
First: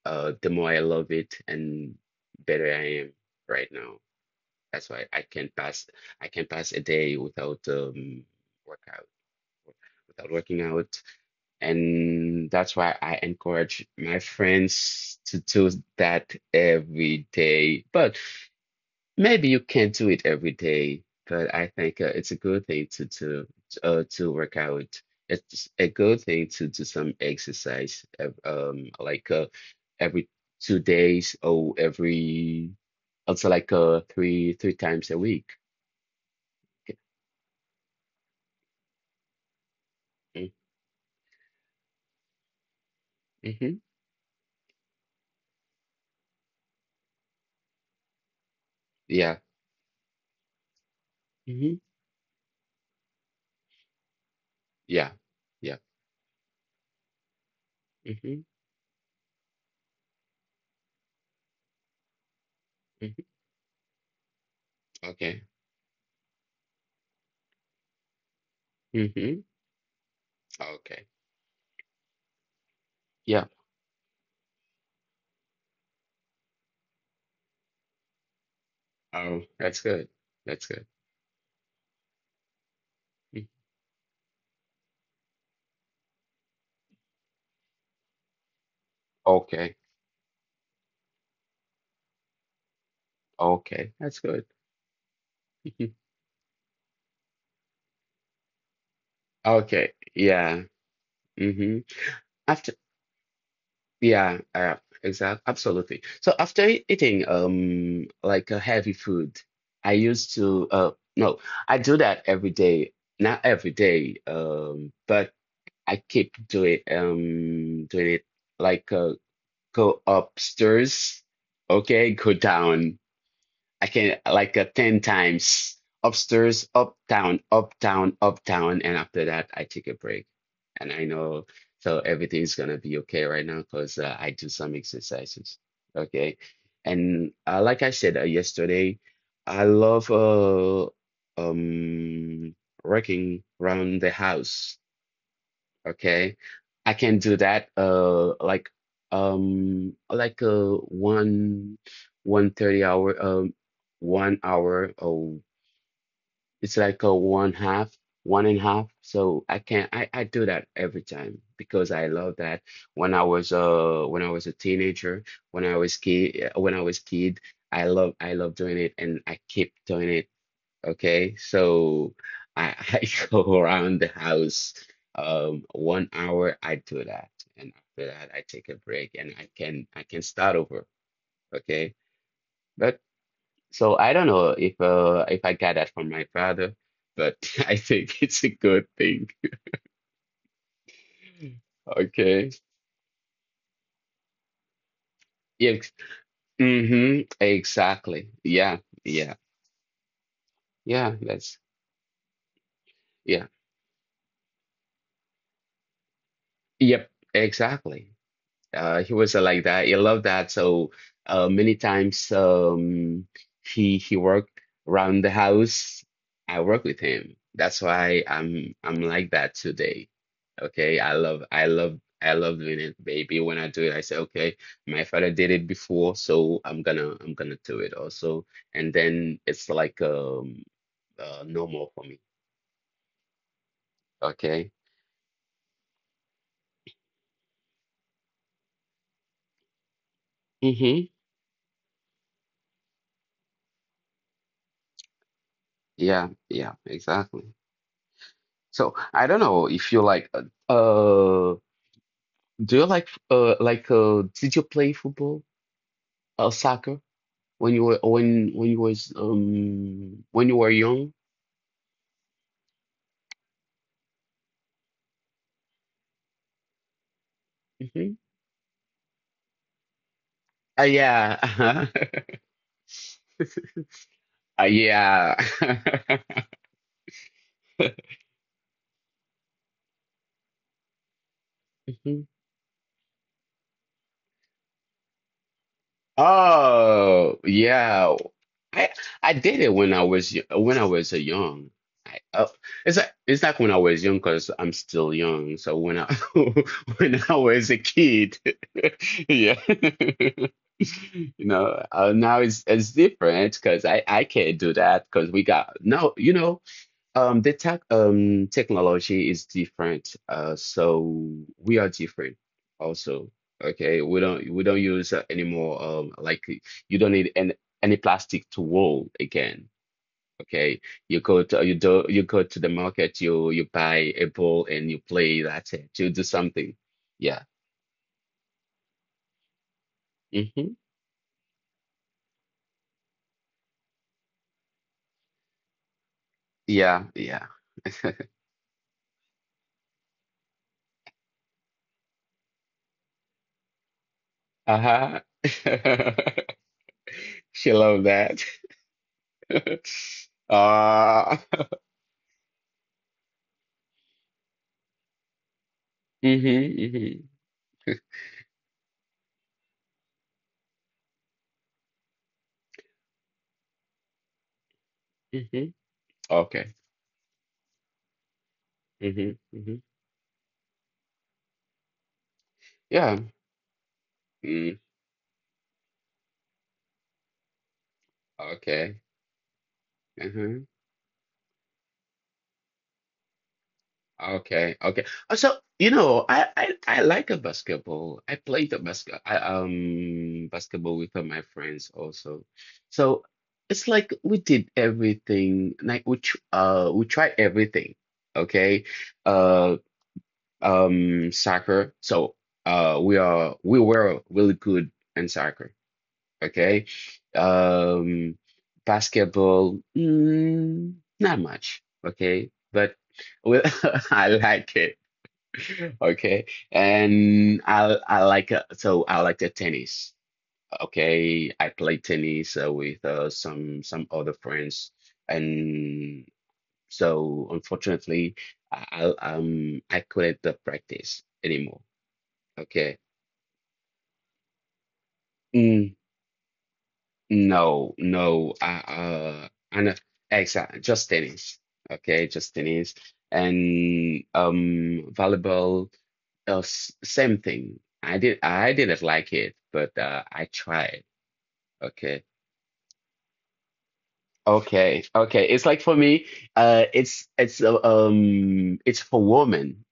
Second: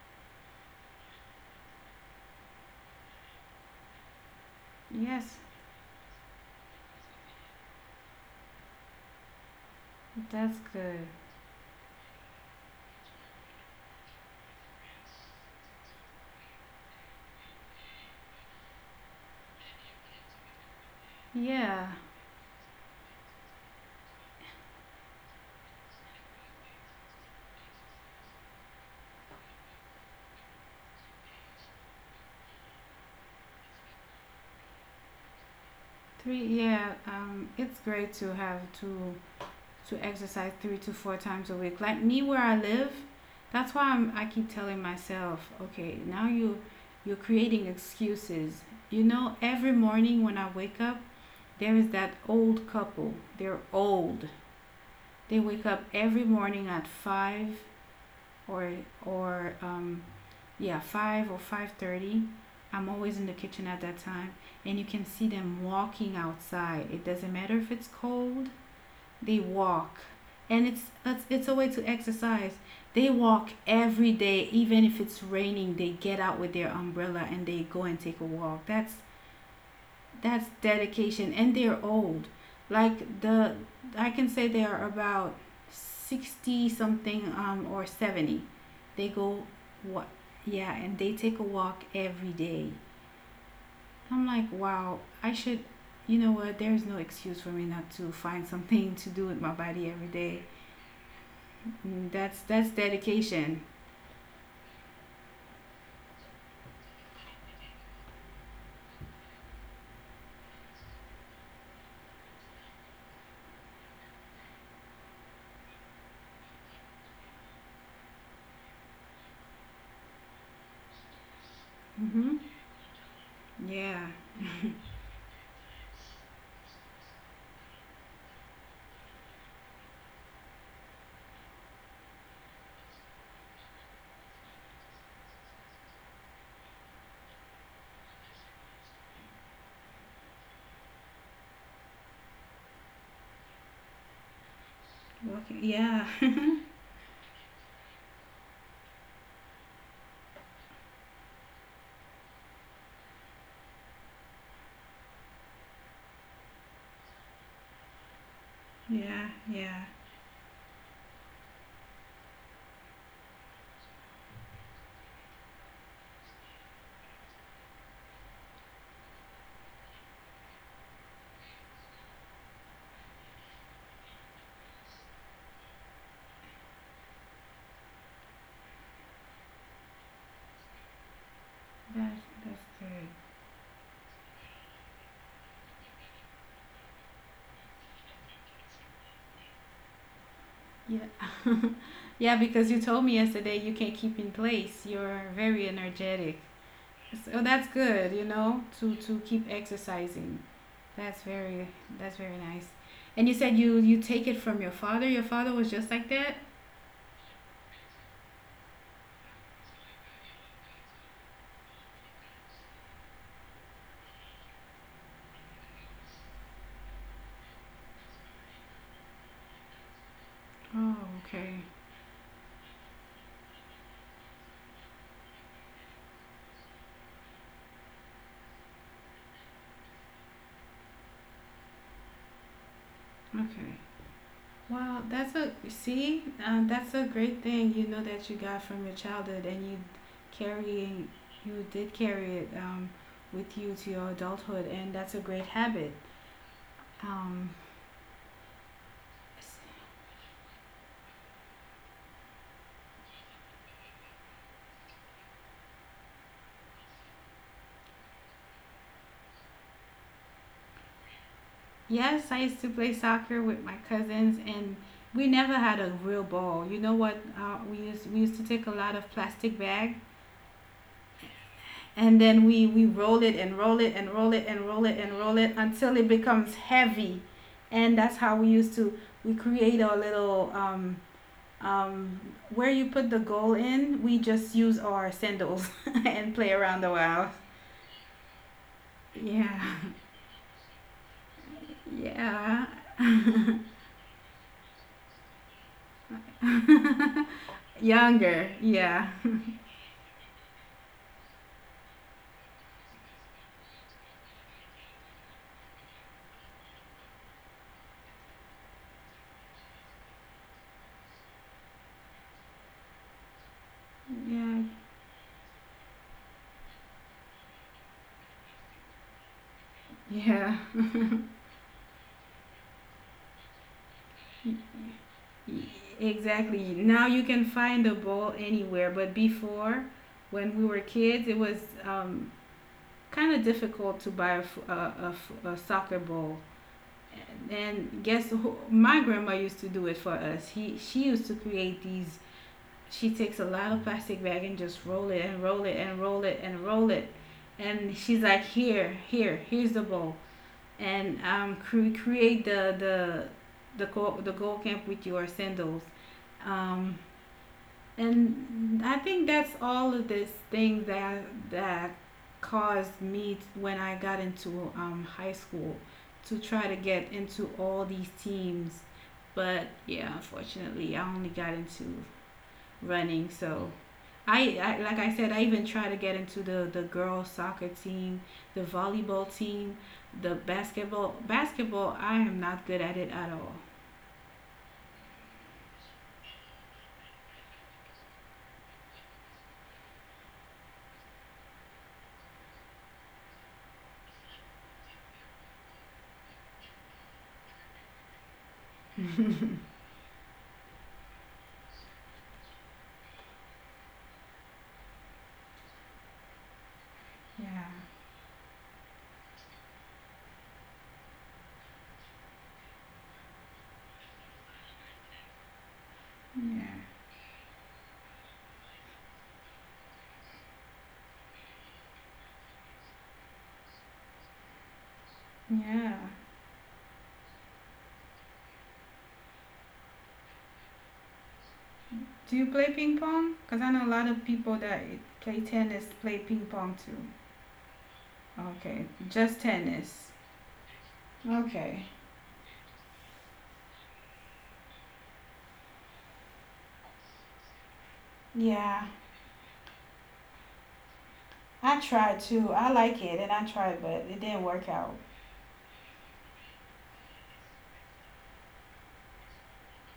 S2: the more I love it and better I am right now. That's why I
S1: Yes,
S2: can pass a day without workout without
S1: that's
S2: working
S1: good.
S2: out. And that's why I encourage my friends to do that every day. But maybe you can't do it every day, but I
S1: Yeah.
S2: think it's a good thing to work out. It's a good thing to do some exercise, like every 2 days or every also like three times a week.
S1: Three yeah, it's great to have to exercise 3 to 4 times a week. Like me where I live, that's
S2: Mm-hmm.
S1: why I'm I keep telling myself, okay, now you're creating excuses. You know,
S2: Yeah.
S1: every morning when I wake up, there
S2: Mm-hmm.
S1: is that old couple. They're old.
S2: Yeah.
S1: They wake
S2: Yeah.
S1: up every morning at five
S2: Mm-hmm.
S1: or or um, or five thirty. I'm always
S2: Mm-hmm.
S1: in the kitchen at that time, and you can see
S2: Okay.
S1: them walking outside. It doesn't matter if it's cold.
S2: Mm-hmm.
S1: They walk, and
S2: Okay.
S1: it's a way to exercise. They
S2: Yeah.
S1: walk every day, even if it's raining. They get out with their umbrella and they go and take a walk.
S2: Oh, that's good. That's
S1: That's
S2: good.
S1: dedication and they're old. like
S2: Mm.
S1: the I can say they are about 60 something or 70. They go
S2: Okay.
S1: what Yeah, and they take a walk every day.
S2: Okay. That's
S1: i'm
S2: good.
S1: like wow, I should,
S2: Mhm.
S1: you know what, there's no excuse for me not to find something to do with my
S2: Okay.
S1: body every day.
S2: Yeah. Mm-hmm.
S1: Mm,
S2: After,
S1: that's dedication.
S2: yeah, exactly. Absolutely. So after eating, like a heavy food, I used to, no, I do that every day. Not every day, but I keep doing it like go upstairs, okay, go
S1: Hmm.
S2: down. I
S1: Yeah.
S2: can, like, 10 times upstairs, up, down, up, down, up, down. And after that, I take a break. And I know, so everything's gonna be okay right now because I do some exercises, okay? And like I said yesterday, I love um, working around the house.
S1: Walking, yeah.
S2: Okay.
S1: (laughs)
S2: I can do that like one one thirty hour 1 hour, oh, it's like a one half, one and a half,
S1: Yeah,
S2: so I can
S1: yeah,
S2: I do that every time because I love that. When I was a teenager, when I was kid, I love doing it and I keep doing it. Okay, so I, (laughs) I go around the house 1 hour. I do that and after that I take a break, and I can start over, okay.
S1: that's
S2: But,
S1: good.
S2: so I don't know if I got that from my father, but (laughs) I think it's a good thing.
S1: Yeah. Yeah,
S2: Okay.
S1: because you told me yesterday you can keep in place. You're very
S2: Yes.
S1: energetic.
S2: Mm-hmm,
S1: So that's good, you
S2: exactly.
S1: know,
S2: Yeah,
S1: to
S2: yeah,
S1: keep exercising.
S2: yeah,
S1: That's
S2: that's
S1: very that's very nice. And you
S2: yeah,
S1: said you take it from your father. Your father was just like that?
S2: yep, exactly. He was like that. He loved that. So many times, he worked around the house. I work with him. That's why I'm like that today. Okay,
S1: Oh, okay.
S2: I love doing it, baby. When I do it, I say, okay, my father did it before, so I'm gonna do it also. And then it's like normal for me.
S1: Okay.
S2: Okay.
S1: Wow, that's a see, that's a great thing, you know, that you got from your childhood and
S2: Mm-hmm.
S1: carrying you did carry it with you to your adulthood, and that's a great habit.
S2: Yeah, yeah,
S1: Um,
S2: exactly. So I don't know if you like uh do you like did you play football, soccer, when you were when you was when you were young?
S1: Yes, I used to play soccer with my cousins, and we never had a real ball. You know what?
S2: Hmm.
S1: We used to take a lot of plastic bag,
S2: Yeah.
S1: and then we roll it and
S2: (laughs)
S1: roll it and roll it and roll it and
S2: Yeah.
S1: roll it until it
S2: (laughs)
S1: becomes heavy, and that's how we used to we create our little um
S2: Mhm.
S1: where you put the goal in. We just use our sandals (laughs) and play around the wild.
S2: Oh, yeah. I I did
S1: Yeah,
S2: it when when I was a young.
S1: (laughs)
S2: I, uh,
S1: yeah.
S2: it's like when I was young because I'm still young. So when I (laughs) when I
S1: (laughs)
S2: was a kid,
S1: Younger, yeah,
S2: (laughs) yeah. (laughs) You know, now it's different because I can't do that because we got no, the technology is different. So we are different also. Okay, we
S1: (laughs)
S2: don't,
S1: yeah.
S2: use anymore. Like you don't need any plastic to roll again.
S1: Yeah,
S2: Okay, you go to the market, you buy a ball and you play.
S1: y-
S2: That's it. You do
S1: exactly.
S2: something.
S1: Now you
S2: Yeah.
S1: can find a ball anywhere, but before, when we
S2: Hmm.
S1: were kids, it was um, kind of difficult to buy a soccer ball.
S2: Yeah. Yeah.
S1: And guess who? My grandma used to do it for us. He She used to create these. She takes a lot of plastic bag and just roll it
S2: Uh-huh.
S1: and roll it and roll it
S2: (laughs)
S1: and roll it,
S2: (laughs) She
S1: and
S2: loved
S1: she's like,
S2: that.
S1: here, here, here's the ball.
S2: (laughs)
S1: And
S2: Uh, (laughs)
S1: create the goal camp with your sandals. Um,
S2: mm-hmm.
S1: and I think that's all of this thing that that caused me when I got into high
S2: Hmm, hmm.
S1: school to try to
S2: Okay.
S1: get into all these teams.
S2: Hmm,
S1: But
S2: hmm.
S1: yeah, unfortunately, I only got into
S2: Yeah.
S1: running. So,
S2: Mm,
S1: I like I said, I even try to get into the girls soccer team, the
S2: okay.
S1: volleyball team, the
S2: Hmm.
S1: basketball. Basketball, I am not good at it at all.
S2: Okay. Okay. So, I like a basketball. I played basketball with my friends also. So it's like we did everything. Like we tr we tried everything. Okay. Uh. Soccer. So we were really good in soccer. Okay.
S1: Yeah.
S2: Um Basketball, not much. Okay. But, well, (laughs) I like it. Okay.
S1: Yeah.
S2: And I like so I like the tennis. Okay. I play tennis with some other friends,
S1: Yeah.
S2: and so, unfortunately, I couldn't practice anymore.
S1: Do you play ping
S2: Okay.
S1: pong? Because I know a lot of people that play tennis
S2: Mm,
S1: play ping pong too.
S2: no, no. I
S1: Okay. Just
S2: uh I know,
S1: tennis.
S2: exactly, just tennis.
S1: Okay.
S2: Okay, just tennis. And volleyball, same thing. I
S1: Yeah.
S2: didn't like it, but I tried.
S1: I tried
S2: Okay.
S1: too. I like it and I tried, but it didn't work out.
S2: Okay. Okay. It's like for me, it's for women.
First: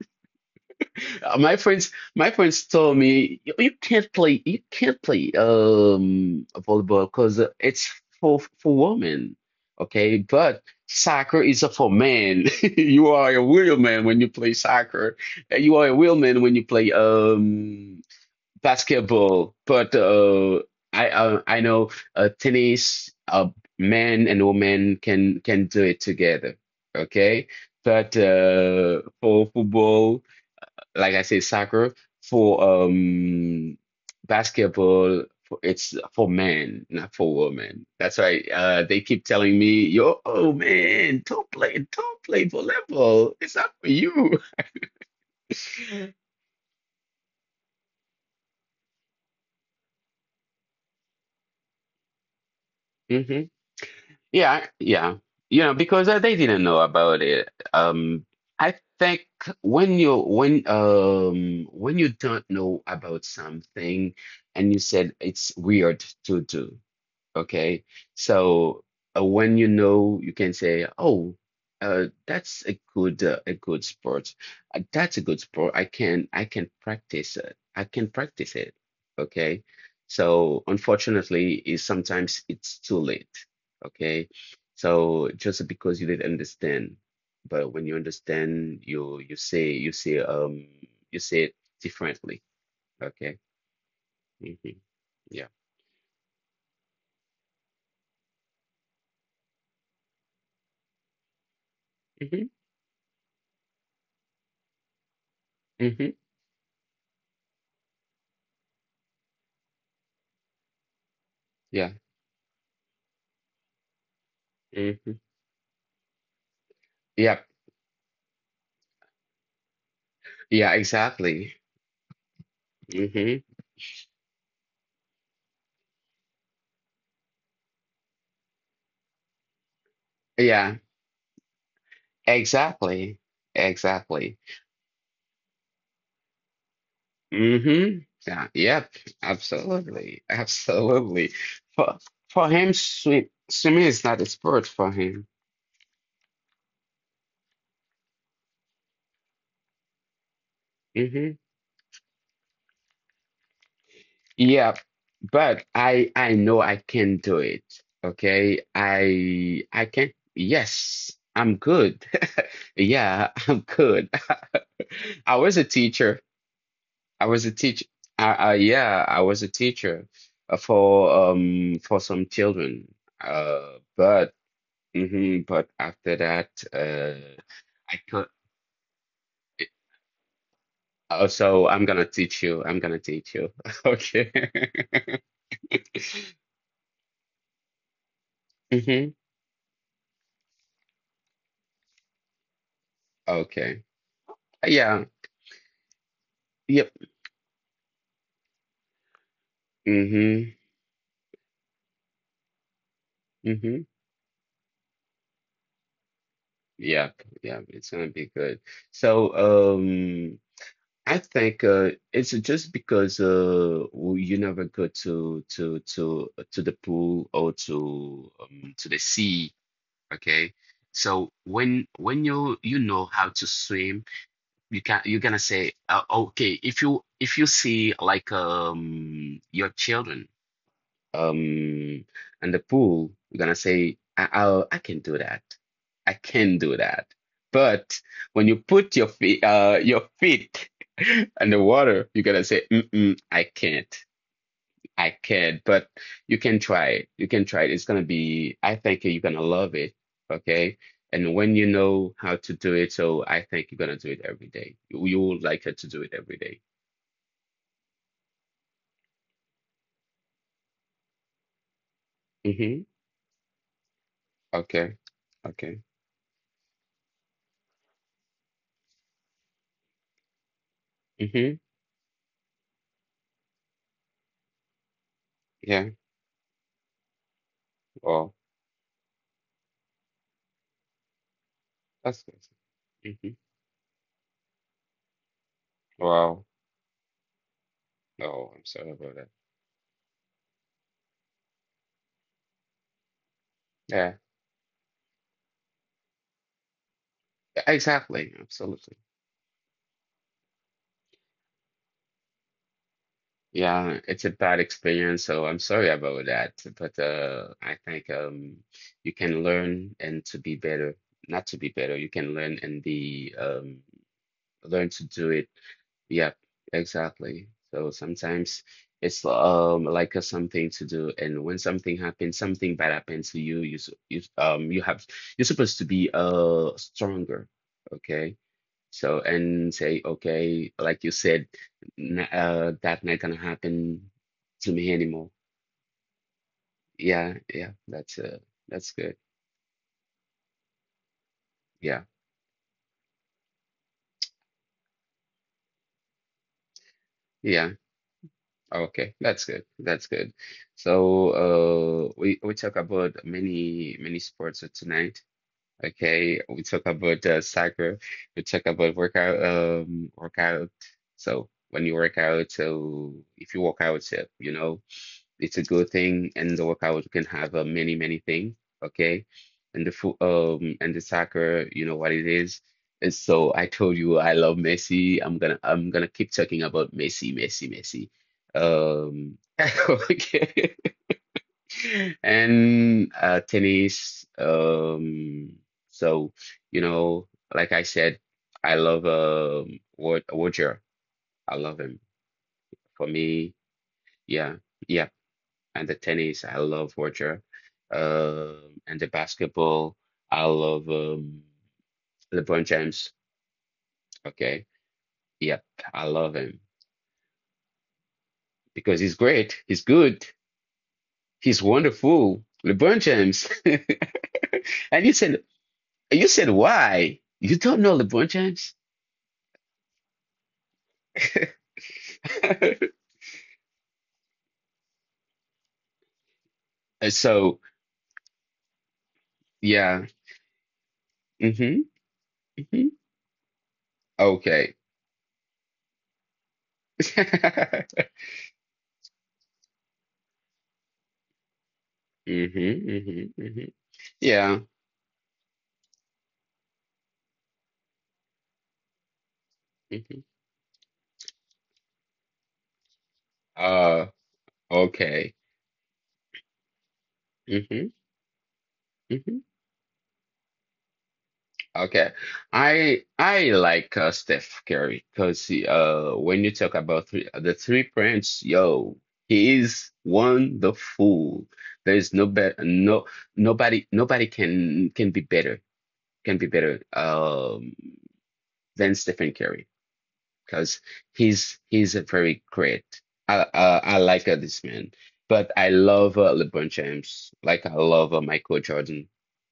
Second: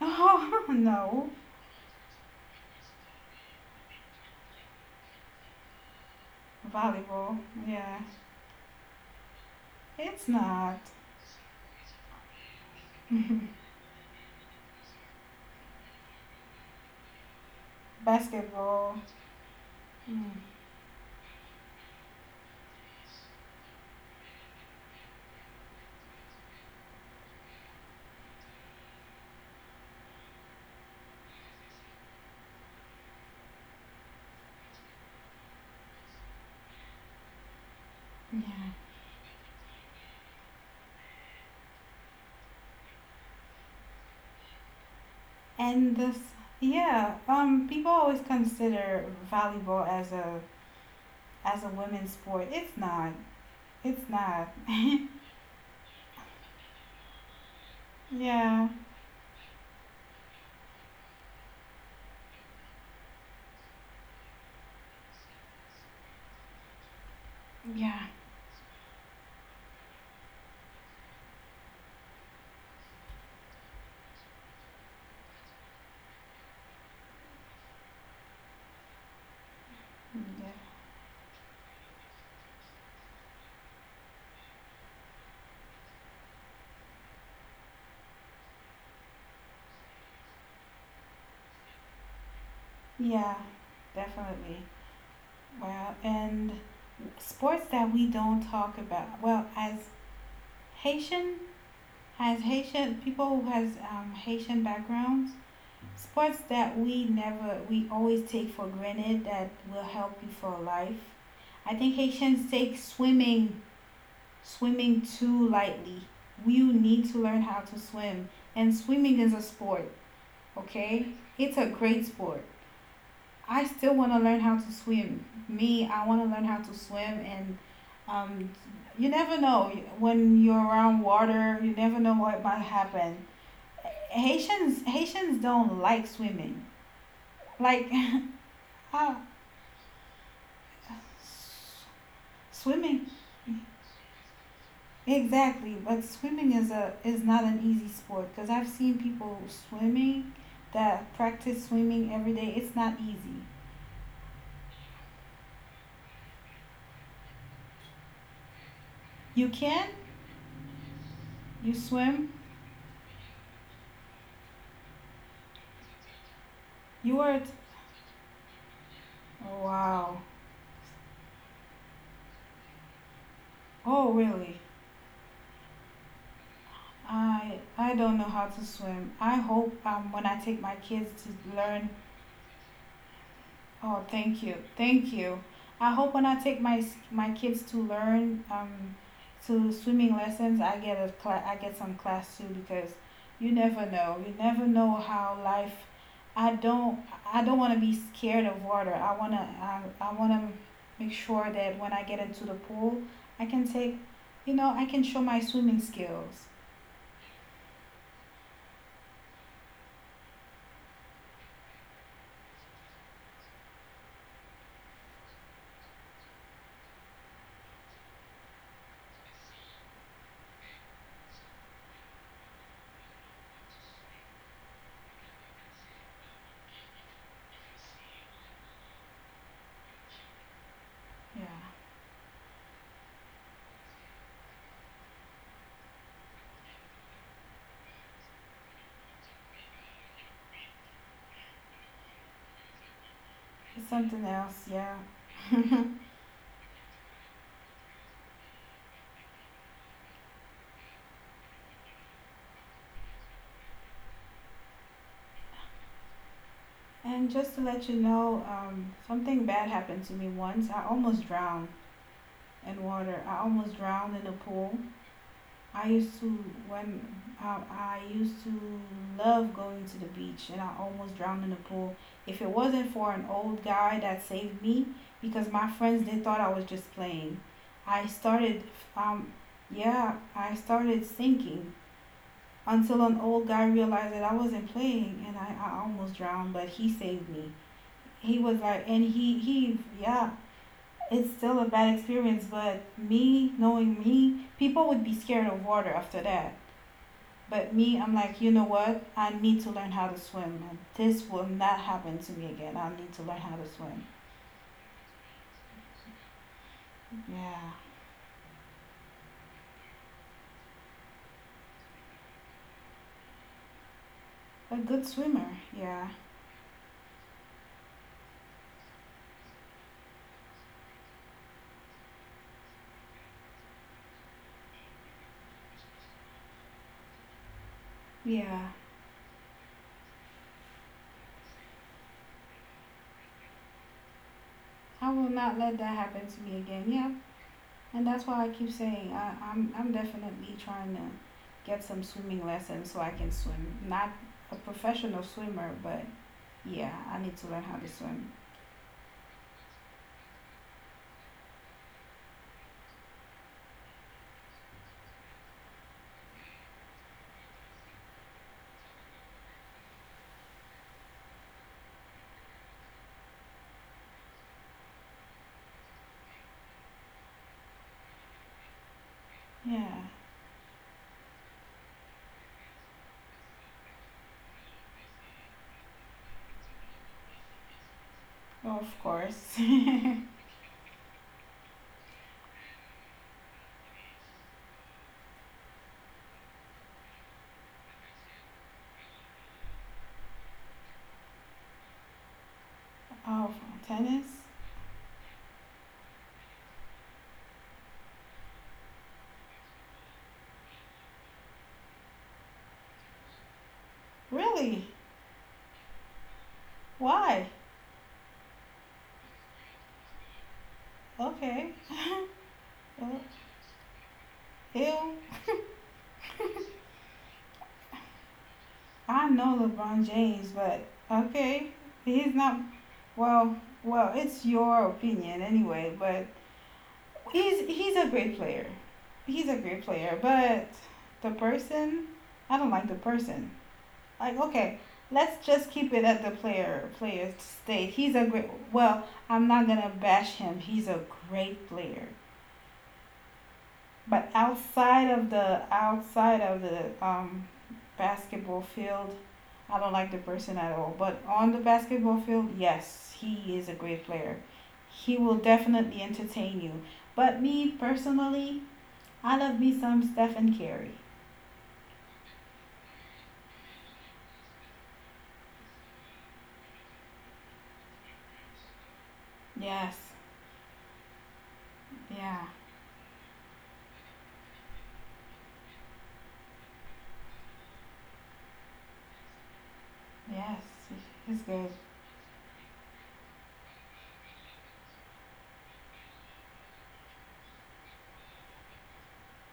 S1: Oh, (laughs) no.
S2: My friends, told me, you can't play, volleyball
S1: Volleyball.
S2: because it's
S1: Yeah.
S2: for women, okay?
S1: It's
S2: But
S1: not
S2: soccer is for men. (laughs) You are a real man when you play soccer, and you are a real man when you play
S1: basketball.
S2: basketball. But
S1: Mm.
S2: I know tennis, men and women can do it together, okay? But for football, like I said, soccer, for basketball. It's for men, not for women. That's why
S1: Yeah.
S2: they keep telling me, "Yo, oh man, don't play, volleyball. It's not for you."
S1: And this
S2: (laughs)
S1: Yeah, people always consider volleyball as a women's sport. It's not.
S2: Hmm.
S1: It's not.
S2: Yeah, yeah. You know, because they didn't know about it.
S1: Yeah.
S2: I think when you don't know about something, and you said it's weird to do, okay,
S1: Yeah.
S2: so when you know, you can say, "Oh, that's a good, a good sport. That's a good sport. I can practice it. I can practice it." Okay,
S1: Yeah.
S2: so, unfortunately, is sometimes it's too late. Okay, so just because you didn't understand, but when you understand, you, say, you say it differently. Okay.
S1: Yeah, definitely.
S2: Hmm. Yeah.
S1: Well, and sports that we don't talk about. Well, Haitian, as
S2: Hmm,
S1: Haitian people who has Haitian backgrounds,
S2: hmm.
S1: sports that we never we always take for granted that will help you for life. I
S2: Yeah.
S1: think Haitians take swimming
S2: Hmm.
S1: too lightly. You need to learn
S2: Yep.
S1: how to swim, and swimming is a sport.
S2: Yeah,
S1: Okay,
S2: exactly.
S1: it's a great sport.
S2: Hmm.
S1: I still want to learn how to swim. Me, I want to learn how to swim, and um, you never know when you're
S2: Yeah,
S1: around water. You never know what might
S2: exactly.
S1: happen.
S2: Exactly.
S1: Haitians don't like swimming. Like,
S2: Hmm. Yeah, yep,
S1: (laughs) I,
S2: absolutely. Absolutely. For for him,
S1: swimming
S2: swimming is not a sport for him.
S1: exactly, but swimming is a is not an easy sport, because I've seen people swimming that
S2: Hmm.
S1: practice swimming every day. It's not easy.
S2: Yeah, but I know I can do it. Okay.
S1: you
S2: I
S1: can
S2: can, yes, I'm
S1: you
S2: good.
S1: swim?
S2: (laughs) Yeah, I'm good. (laughs) I was a teacher
S1: you
S2: I
S1: are
S2: was
S1: t-
S2: a teacher. I yeah, I was a
S1: oh,
S2: teacher
S1: wow.
S2: for some children.
S1: Oh
S2: But,
S1: really?
S2: mhm, but after that,
S1: I
S2: I
S1: don't
S2: can't.
S1: know how to swim. I hope, when I take my kids
S2: Oh,
S1: to
S2: so I'm
S1: learn.
S2: gonna teach you. I'm gonna teach you. (laughs)
S1: Oh,
S2: Okay.
S1: thank you.
S2: (laughs)
S1: Thank you. I hope when I take my kids to learn
S2: Mm-hmm.
S1: to swimming lessons, I get some class too, because you never
S2: Okay.
S1: know. You never know
S2: Yeah.
S1: how life I
S2: Yep.
S1: don't, I don't want to be scared of water. I want to I want to
S2: Mm-hmm.
S1: make sure that when I get into the pool, I can
S2: Mm-hmm.
S1: take you know, I can show my swimming skills.
S2: Yep. Yep. It's gonna be good. So. I think it's just because you never go to the pool, or to the sea, okay? So when you know how to swim, you're gonna say, okay, if you see, like, your children,
S1: Yeah.
S2: um and the pool, you're gonna say, I can do that, I can do that. But when you put your feet (laughs) in the water, you're gonna say, "Mm-mm, I
S1: It's
S2: can't,
S1: something else. Yeah.
S2: I can't." But you can try it. It's gonna be, I think you're gonna love it, okay. And when you know how to do it, so I think you're gonna do it every day. You will like it, to do it every day.
S1: And just to let you know, something bad happened to me once. I almost drowned. And
S2: Mm-hmm.
S1: water. I almost drowned in the pool.
S2: Okay. Okay.
S1: I used to when I used to love going to the beach, and I almost drowned in the
S2: Mm-hmm.
S1: pool. If it wasn't for an old guy that saved me, because my
S2: Yeah,
S1: friends they thought I was just playing, I
S2: well,
S1: started um yeah, I started sinking
S2: that's good.
S1: until an
S2: Mhm.
S1: old guy realized that I wasn't playing, and I almost
S2: Wow.
S1: drowned, but he saved me. He
S2: Oh,
S1: was
S2: I'm
S1: like,
S2: sorry
S1: and
S2: about that.
S1: he Yeah, it's still a bad experience, but me, knowing
S2: Yeah,
S1: me, people would be scared of water after that. But me, I'm
S2: exactly.
S1: like, you know
S2: Absolutely.
S1: what? I need to learn how to swim. And this will not happen to me again. I need to learn how to
S2: Yeah,
S1: swim.
S2: it's a bad experience, so I'm sorry about that. But
S1: Yeah.
S2: I think you can learn and to be better, not to be better. You can learn and be
S1: A
S2: learn to
S1: good
S2: do it.
S1: swimmer. Yeah.
S2: Yep, exactly. So sometimes it's like a something to do, and when something happens, something bad happens to you, you have you're supposed to be stronger. Okay.
S1: Yeah.
S2: So, and say, okay, like you said, n that not gonna happen to me
S1: I
S2: anymore.
S1: will not let that happen to me again. Yeah.
S2: Yeah, yeah,
S1: And that's why I keep
S2: that's
S1: saying
S2: good.
S1: I'm definitely trying to get
S2: Yeah,
S1: some swimming lessons so I can swim. Not a professional swimmer, but yeah, I need to learn
S2: yeah.
S1: how to swim.
S2: Okay, that's good. That's good. So, we talk about many many sports tonight. Okay, we talk about soccer. We talk about workout, workout. So when you work out, so if you work out, so, you know, it's a good thing, and the workout can have a many, many thing, okay? And the
S1: Yeah.
S2: foot, and the soccer, you know what it is. And so I told you I love Messi. I'm gonna keep talking about Messi, Messi, Messi.
S1: Well, of
S2: Um,
S1: course. (laughs)
S2: (laughs)
S1: Oh,
S2: okay. (laughs) And tennis. So you know, like I said, I love Wod Roger. I love him. For
S1: from
S2: me,
S1: tennis?
S2: yeah. Yeah and the tennis, I love Roger. And the basketball, I love LeBron James. Okay.
S1: Really?
S2: Yep, I love him
S1: Why?
S2: because he's great. He's good. He's
S1: Okay.
S2: wonderful. LeBron
S1: Well,
S2: James. (laughs) And
S1: ew.
S2: you said, you said, why? You don't know LeBron James?
S1: I know LeBron James, but okay. He's not
S2: (laughs)
S1: well Well, it's your opinion anyway, but he's
S2: So,
S1: a great player. He's a great
S2: yeah.
S1: player, but the
S2: Hmm
S1: person, I don't like
S2: hmm.
S1: the person. Like,
S2: Okay.
S1: okay, let's just keep it at the player,
S2: (laughs) Hmm
S1: player state. He's a great, well, I'm not gonna bash him. He's a great player.
S2: hmm hmm.
S1: But
S2: Yeah.
S1: outside of the basketball field, I don't like the
S2: Hmm.
S1: person at all. But on the basketball field, yes, he is a great
S2: Uh,
S1: player. He will
S2: okay.
S1: definitely entertain you. But me
S2: Hmm
S1: personally, I
S2: hmm.
S1: love me some Stephen Curry.
S2: Okay. I like Steph Curry because when you talk about three points, yo, he is
S1: Yes,
S2: wonderful. There is no
S1: yeah,
S2: better no nobody can be better than Stephen Curry
S1: yes,
S2: because
S1: he's good.
S2: he's a very great. I like this man, but I love LeBron James like I love Michael Jordan.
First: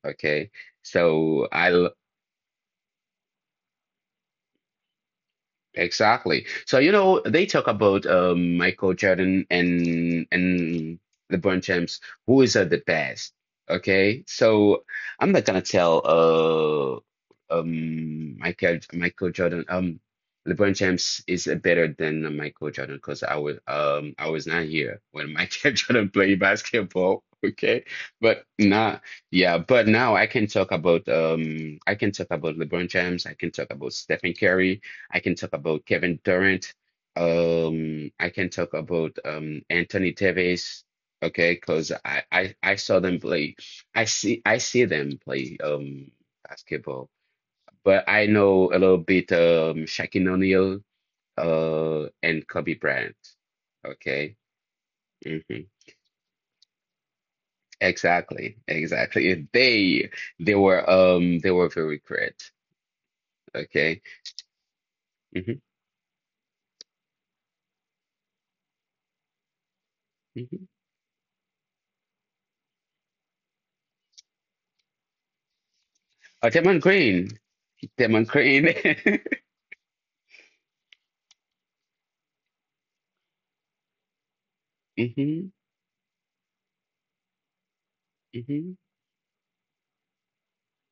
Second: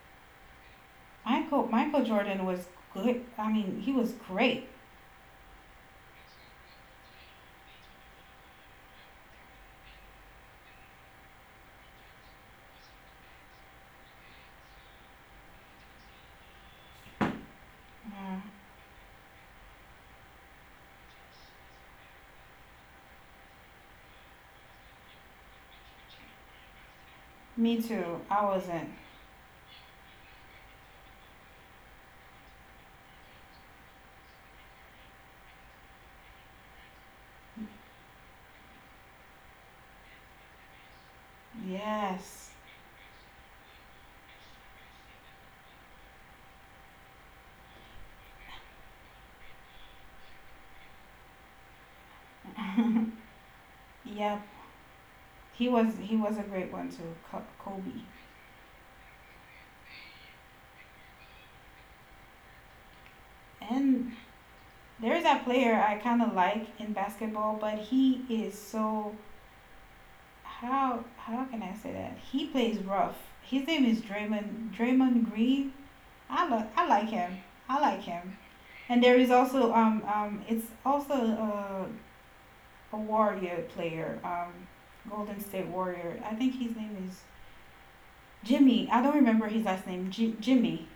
S2: Okay. So I
S1: Michael Jordan was good. I mean, he was great.
S2: exactly. So, you know, they talk about Michael Jordan and LeBron James, who is at the best. Okay. So I'm not gonna tell
S1: Yeah.
S2: Michael Jordan LeBron James is better than Michael Jordan because I was not here when Michael (laughs) Jordan played basketball.
S1: Me
S2: Okay.
S1: too. I
S2: But
S1: wasn't.
S2: nah, yeah, but now I can talk about I can talk about LeBron James, I can talk about Stephen Curry. I can talk about Kevin Durant. I can talk about Anthony Davis. Okay, because I,
S1: Yes.
S2: I I saw them play. I see them play basketball, but I know a little bit Shaquille O'Neal and Kobe Bryant. Okay.
S1: Yeah,
S2: Hmm.
S1: He was a great one too, Kobe.
S2: Exactly. Exactly. They were they were very great. Okay.
S1: And there's that
S2: Hmm
S1: player I kind of like in basketball, but he is so,
S2: hmm.
S1: how can I say that? He plays rough. His name is Draymond Green.
S2: Oh, Draymond
S1: I like
S2: Green.
S1: him. I like
S2: Draymond
S1: him. And there
S2: Green.
S1: is also it's also a warrior player, Golden
S2: (laughs)
S1: State Warrior. I think his name is
S2: Hmm hmm.
S1: Jimmy. I don't remember his last name. Jimmy.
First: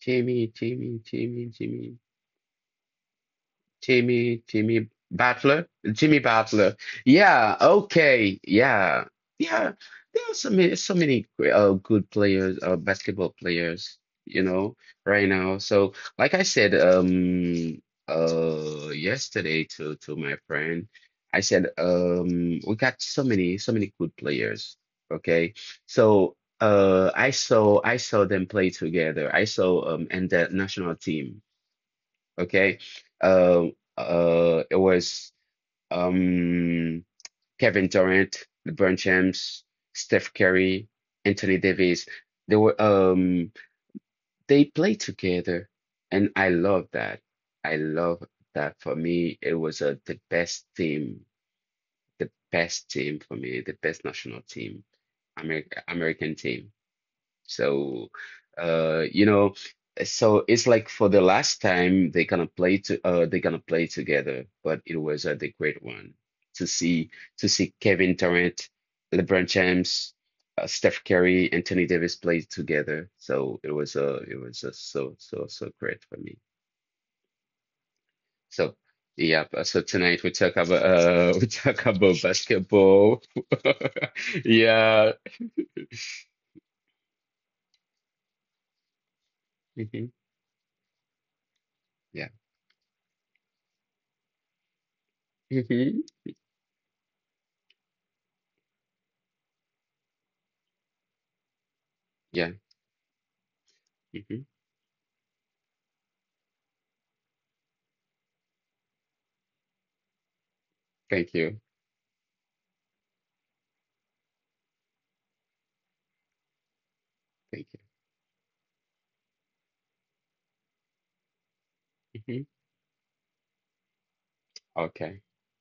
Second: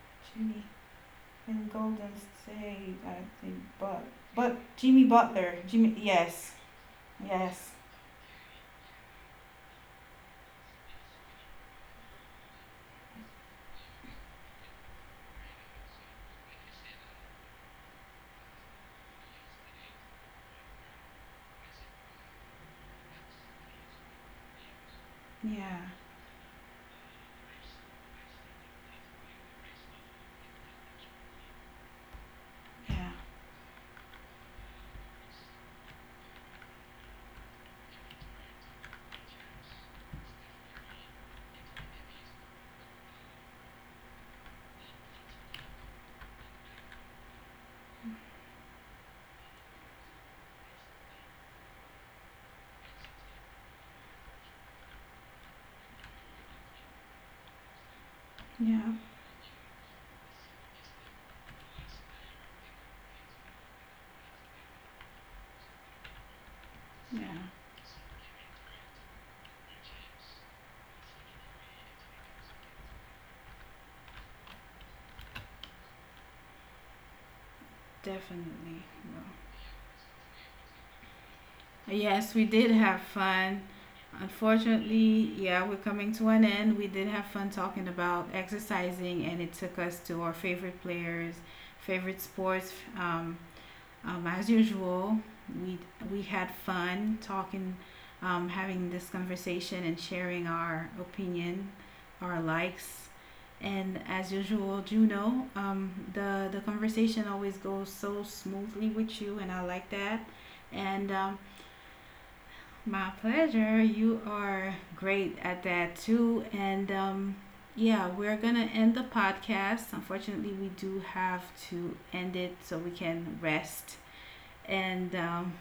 S2: Jimmy,
S1: Jimmy.
S2: Jimmy, Jimmy,
S1: In
S2: Jimmy,
S1: Golden State, I think, but
S2: Jimmy, Jimmy
S1: Jimmy Butler,
S2: Butler,
S1: Jimmy,
S2: Jimmy
S1: yes,
S2: Butler. Yeah,
S1: yes,
S2: okay, yeah, yeah. There are so many, so many good players, basketball players, you know, right now. So, like I said, yesterday to my friend, I said, we got so many, so many good players. Okay,
S1: yeah,
S2: so. I saw them play together. I saw and the national team. Okay.
S1: yeah,
S2: It was um, Kevin Durant, LeBron James, Steph Curry, Anthony Davis. They were um, they played together, and I love that. I love that. For me, it was the best team for me, the best national team, America, American team. So,
S1: yeah,
S2: you know, so it's like for the last time they kind of play to they kind of play together, but it was a great one to see
S1: yeah,
S2: to see Kevin Durant, LeBron James, Steph Curry, and Anthony Davis play together. So it was so so so great for me. So
S1: definitely. Well,
S2: yeah, but so tonight we talk about (laughs) we talk about
S1: yes, we did have
S2: basketball.
S1: fun.
S2: (laughs) Yeah.
S1: Unfortunately, yeah, we're coming to an end. We did have fun talking about exercising, and it took us
S2: Hmm.
S1: to our favorite players, favorite
S2: Yeah.
S1: sports, um, um, as usual, we
S2: Hmm.
S1: we had fun talking, having this conversation and sharing our opinion, our
S2: Yeah.
S1: likes, and as
S2: Hmm.
S1: usual, Juno, the conversation always goes so smoothly with you, and I like that. And
S2: Thank you.
S1: my pleasure. You are great at that too. And
S2: Thank you.
S1: yeah, we're gonna end the podcast. Unfortunately, we do have to end
S2: Hmm.
S1: it so we can rest, and
S2: Okay.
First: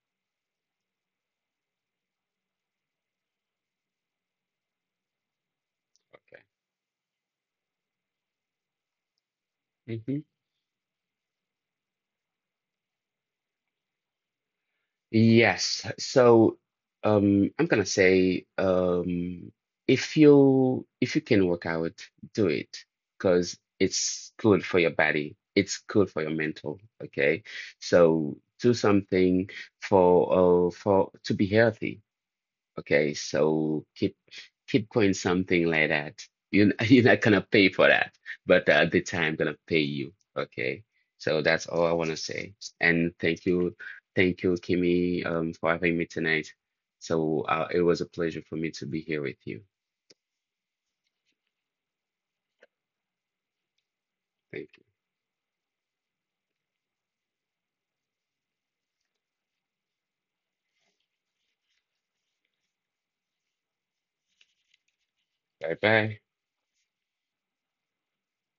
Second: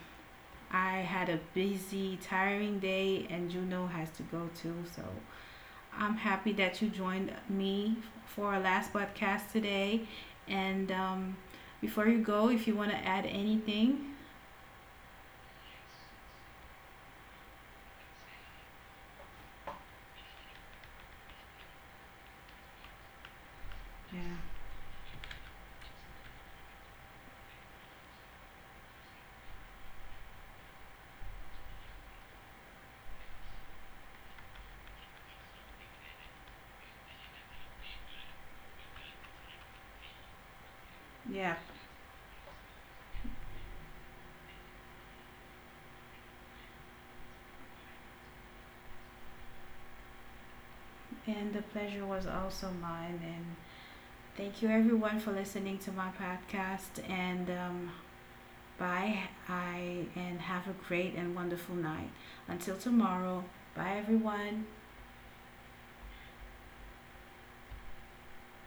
S1: I had a busy, tiring day, and Juno has to go too. So I'm
S2: Okay.
S1: happy that you joined me for our last podcast today.
S2: Hmm.
S1: And before you go, if you want to add anything,
S2: Yes. So, I'm gonna say, if you can work out, do it, because it's
S1: yeah,
S2: good for your body. It's good for your mental. Okay. So do something for to be healthy. Okay, so keep keep going something like that. You (laughs) you're not gonna pay for that, but at the time I'm gonna pay you. Okay, so
S1: yeah.
S2: that's all I wanna say. And thank you, Kimmy, for having me tonight. So it was a pleasure for me to be here with you.
S1: And the pleasure was also mine. And thank
S2: Thank
S1: you
S2: you.
S1: everyone for listening to my podcast. And bye. I and have a great and wonderful night. Until tomorrow. Bye everyone.
S2: Bye bye.